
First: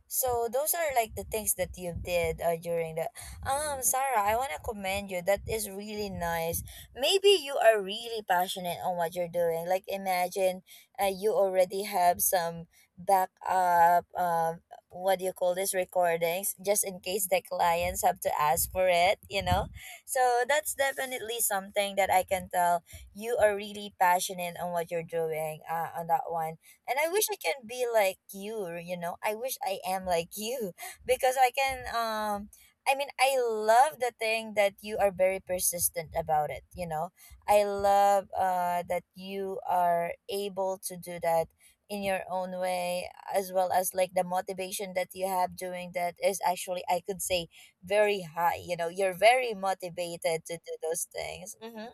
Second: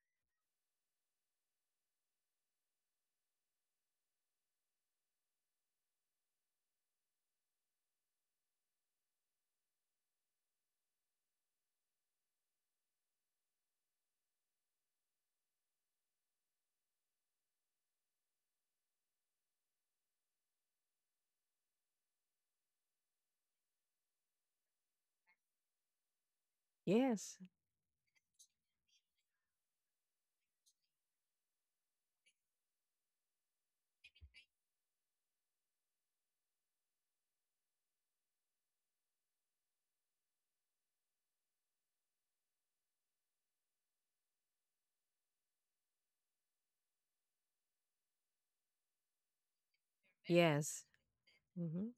S1: So those are like the things that you did during the Sarah, I want to commend you. That is really nice. Maybe you are really passionate on what you're doing. Like imagine you already have some backup what do you call this recordings just in case the clients have to ask for it, you know? So that's definitely something that I can tell you are really passionate on what you're doing on that one. And I wish
S2: Yes.
S1: I can be like you know, I wish I am like you *laughs* because I can I mean, I love the thing that you are very persistent about it, you know. I love that you are able to do that in your own way, as well as like the motivation that you have doing that is actually, I could say, very high. You know, you're very motivated to do
S2: Yes.
S1: those things. Hmm,
S2: Hmm.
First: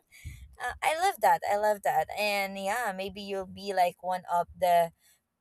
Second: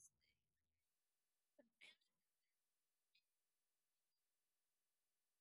S1: I love that. I love that. And yeah, maybe you'll be like one of the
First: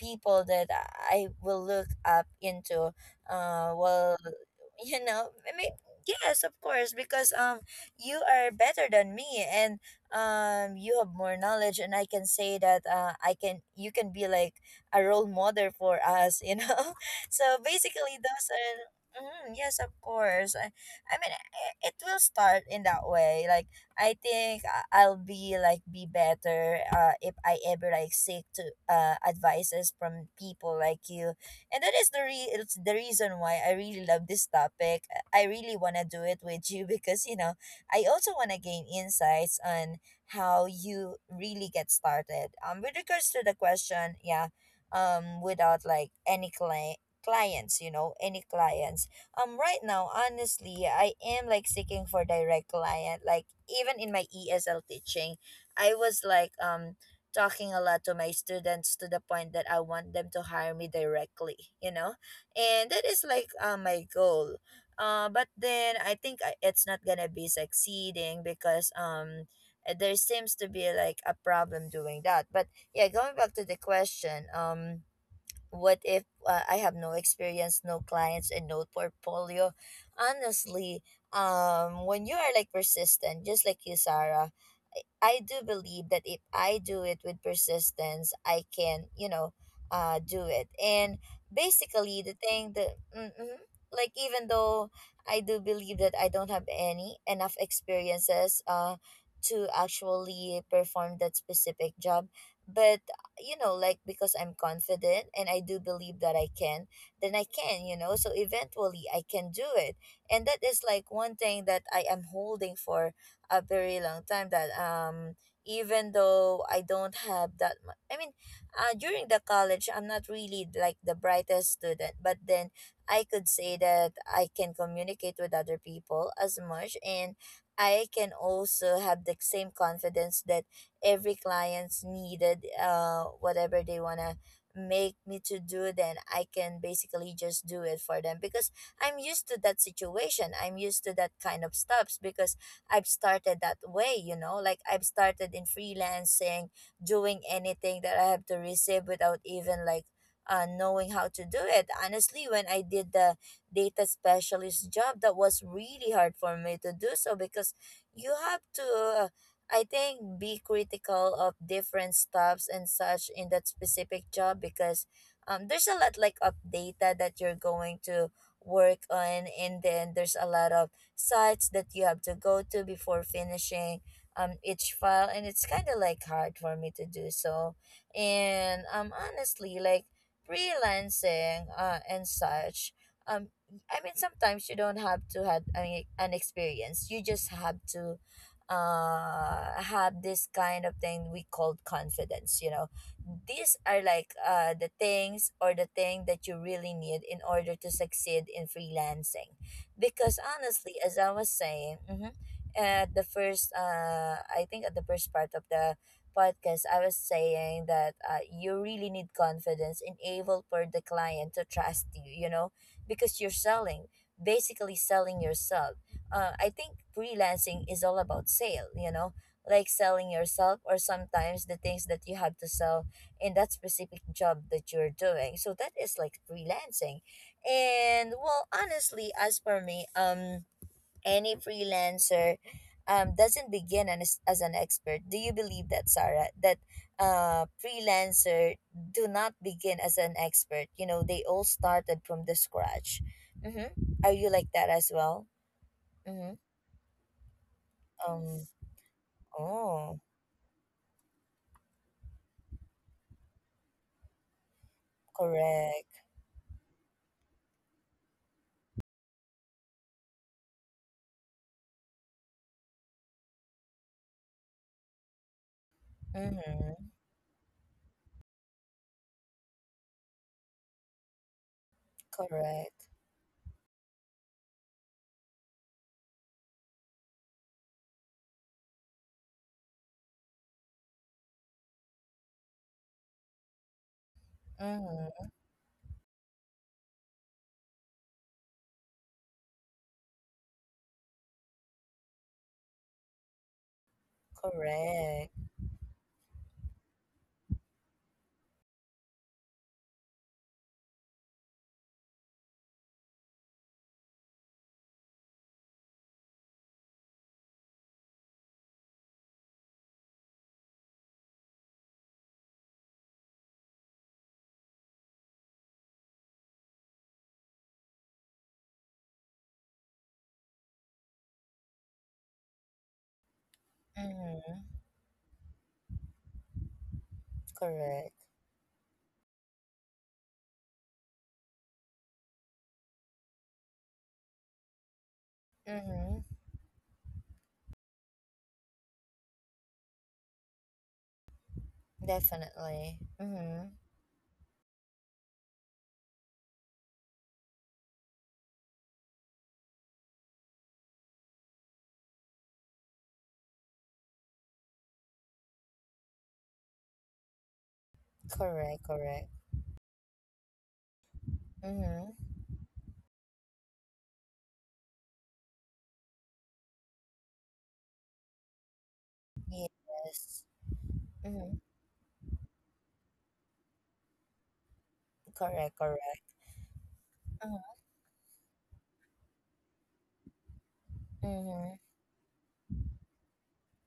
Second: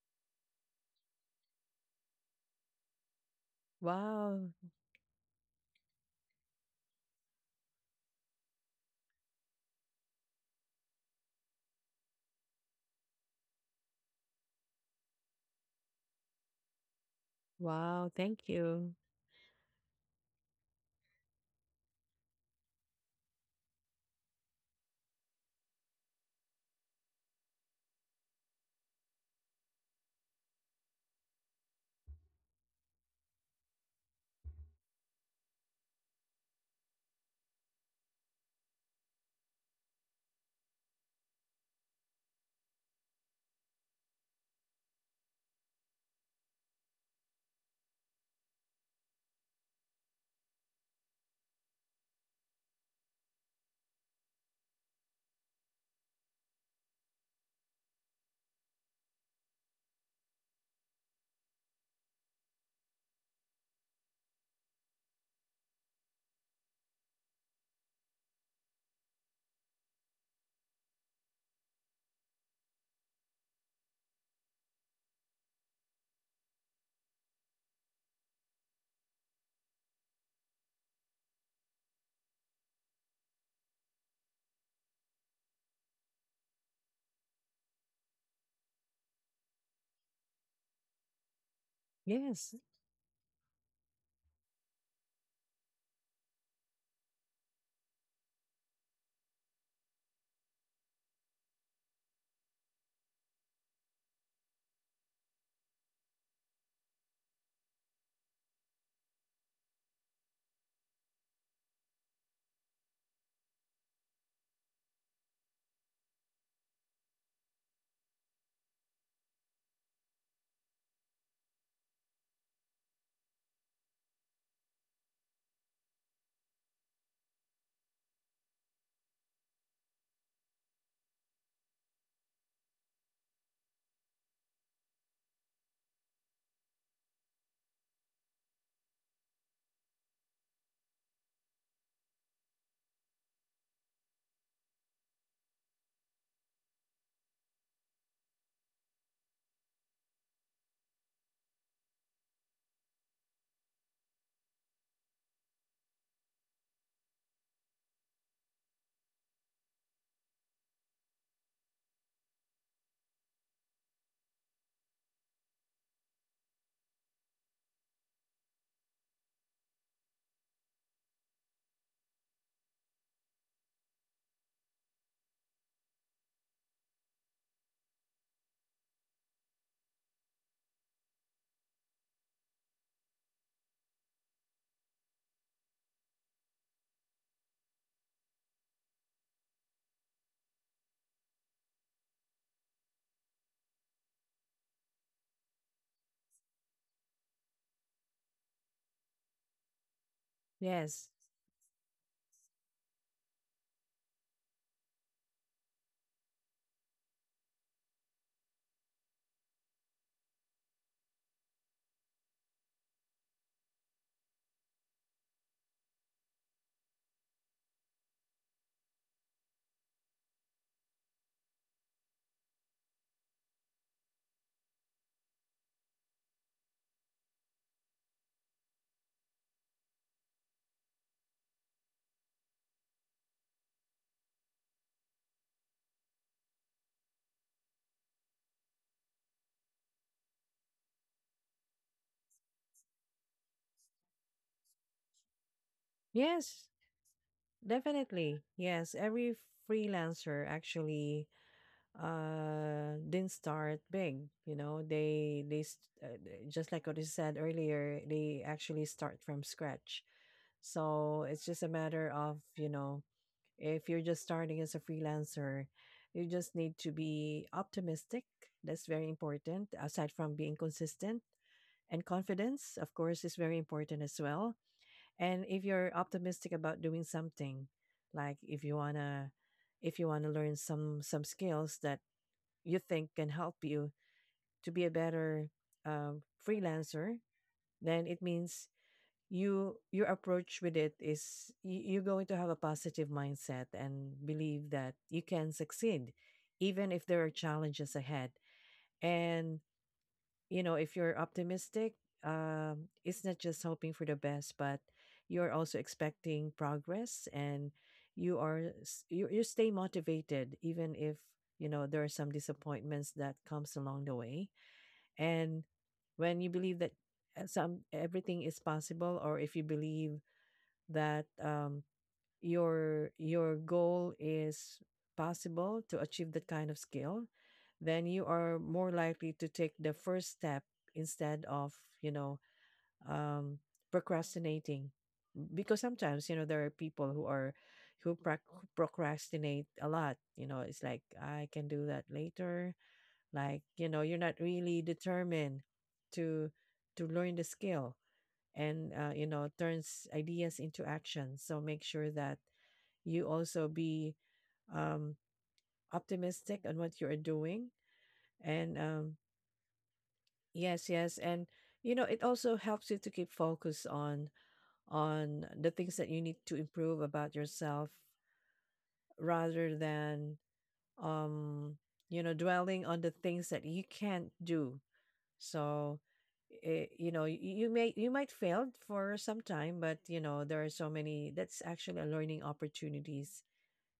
S1: people that I will look up into. Uh, well,
S2: Wow.
S1: you know, I mean, yes, of course, because you are better than me, and you have more knowledge. And I can say that I can you can be like a role model for us, you know. *laughs* So
S2: Wow.
S1: basically,
S2: Thank
S1: those are.
S2: you.
S1: Mm, yes, of course. It will start in that way. Like I think I'll be like be better if I ever like seek to advices from people like you, and that is the it's the reason why I really love this topic. I really wanna do it with you *laughs* because you know I also wanna gain insights on how you really get started. With regards to the question, yeah, without like any clients, you know, any clients. Right now honestly I am like seeking for direct client. Like even in my ESL teaching, I was like talking a lot to my students to the point that I want them to hire me directly, you know. And that is like my goal. But then I think it's not gonna be succeeding because there seems to be like a problem doing that. But yeah, going back to the question, what if I have no experience, no clients, and no portfolio? Honestly, when you are like persistent, just like you, Sarah, I do believe that if I do it with persistence, I can, you know, do it. And basically, the
S2: Yes.
S1: thing that, even though I do believe that I don't have any enough experiences, to actually perform that specific job, but you know, like because I'm confident and I do believe that I can, then I can. So eventually I can do it. And that is like one thing that I am holding for a very long time that even though I don't have that much, I mean, during the college, I'm not really like the brightest student, but then I could say that I can communicate with other people as much, and I can also have the same confidence that every client's needed, uh, whatever they want to make me to do, then I can basically just do it for them because I'm used to that situation. I'm used to that kind of stuffs because I've started that way, you know, like I've started in freelancing doing anything that I have to receive without even like knowing how to do it. Honestly, when I did the data specialist job, that was really hard for me to do so because you have to uh, I think be critical of different stuffs and such in that specific job because there's a lot like of data that you're going to work on, and then there's a lot of sites that you have to go to before finishing each file, and it's kind of like hard for me to do so. And honestly, like freelancing and such, um I mean sometimes you don't have to have an experience. You just have to have this kind of thing we called confidence, you know. These are like the things or the thing that you really need in order to succeed in freelancing, because honestly,
S2: Yes.
S1: as I was saying, mm-hmm, at the first I think at the first part of the podcast, I was saying that you really need confidence and able for the client to trust you, you know, because you're selling, basically selling yourself. I think freelancing is all about sale, you know, like selling yourself or sometimes the things that you have to sell in that specific job that you're doing. So that is like freelancing. And well, honestly, as for me, any freelancer doesn't begin as an expert. Do you believe that, Sarah? That freelancer do not begin as an expert. You know, they all started from the scratch. Mm-hmm. Are you like that as well? Mm-hmm.
S2: Yes. Definitely.
S1: Um,
S2: Yes. Every
S1: oh,
S2: freelancer actually didn't start big, you know.
S1: correct.
S2: Just like what you said earlier, they actually start from scratch. So it's just a matter of, you know, if you're just starting as a freelancer, you just need to
S1: Mm-hmm.
S2: be optimistic. That's very important, aside from being consistent. And confidence, of
S1: Correct.
S2: course, is very important as well. And if you're optimistic about doing something, like if you wanna learn some skills that you think can help you to be a better
S1: Mm-hmm.
S2: freelancer, then it means your approach with it is you're going to have a positive mindset and believe that you can
S1: Correct.
S2: succeed even if there are challenges ahead. And, you know, if you're optimistic, it's not just hoping for the best, but you're also expecting progress, and you, you stay motivated even if, you know, there are some disappointments that comes along the way. And when you believe that some, everything is possible, or if you believe that your goal is
S1: Mm-hmm.
S2: possible to achieve that kind of skill, then you
S1: Correct.
S2: are more likely to take the first step instead of, you know, um, procrastinating. Because sometimes, you know,
S1: Mm-hmm.
S2: there are people who are who prac procrastinate a lot. You know, it's like, I can do that later.
S1: Definitely.
S2: Like, you know,
S1: Mm-hmm.
S2: you're not really determined to to learn the skill. And you know, turns ideas into action. So make sure that you also be um, optimistic on what you are doing. And
S1: Correct, correct.
S2: yes, yes, and you know, it
S1: Mm-hmm.
S2: also helps you to keep focus on the things that you need to improve about yourself, rather than
S1: Yes.
S2: um,
S1: Mm-hmm.
S2: you know, dwelling on the things that you can't do. So
S1: Correct, correct.
S2: you know, you may, you might fail for some time, but you know there are so many that's
S1: Mm-hmm.
S2: actually a learning opportunities,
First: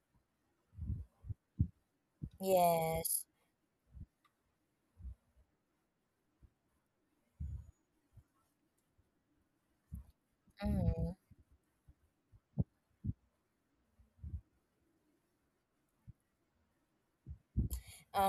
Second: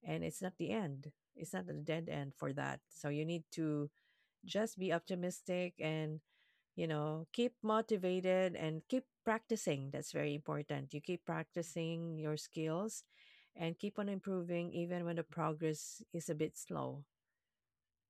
S2: and it's not the end. It's not the dead end for that, so
S1: Yes.
S2: you need to just be optimistic and, you know, keep motivated and keep practicing. That's very
S1: Mm-hmm.
S2: important. You keep practicing your skills and keep on improving even when the progress is a bit slow,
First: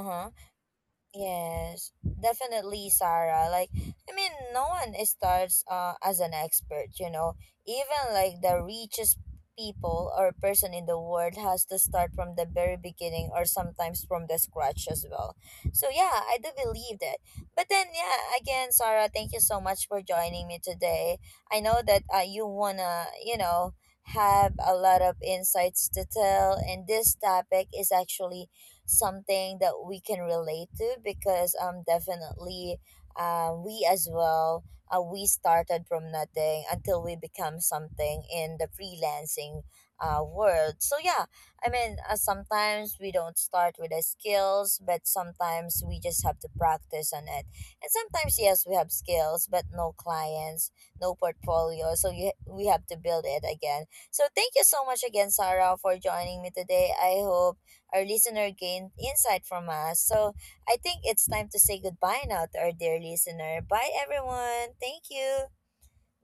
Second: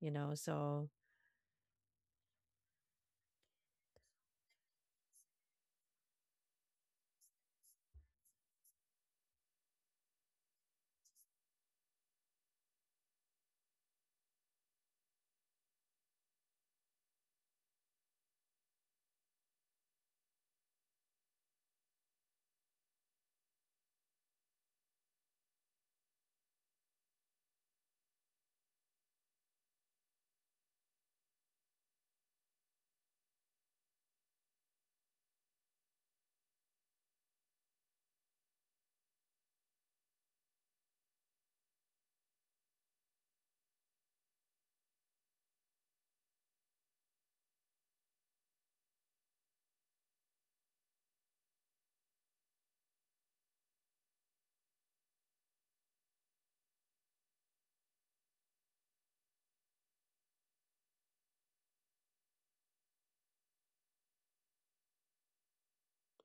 S2: you know. So
S1: Yes, definitely, Sarah. Like, I mean, no one starts as an expert, you know. Even like the richest people or person in the world has to start from the very beginning or sometimes from the scratch as well. So, yeah, I do believe that. But then, yeah, again, Sarah, thank you so much for joining me today. I know that you wanna, you know, have a lot of insights to tell, and this topic is actually something that we can relate to because definitely we as well, we started from nothing until we become something in the freelancing world. So yeah, I mean, sometimes we don't start with the skills, but sometimes we just have to practice on it, and sometimes yes we have skills but no clients, no portfolio, so we have to build it again. So thank you so much again, Sarah, for joining me today. I hope our listener gained insight from us. So I think it's time to say goodbye now to our dear listener. Bye, everyone. Thank you.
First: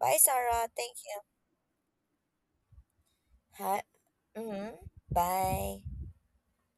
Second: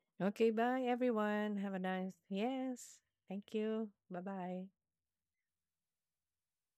S1: Bye,
S2: okay,
S1: Sarah.
S2: bye
S1: Thank you.
S2: everyone, have a nice, yes, thank
S1: Hi.
S2: you, bye bye.
S1: Mm-hmm. Bye.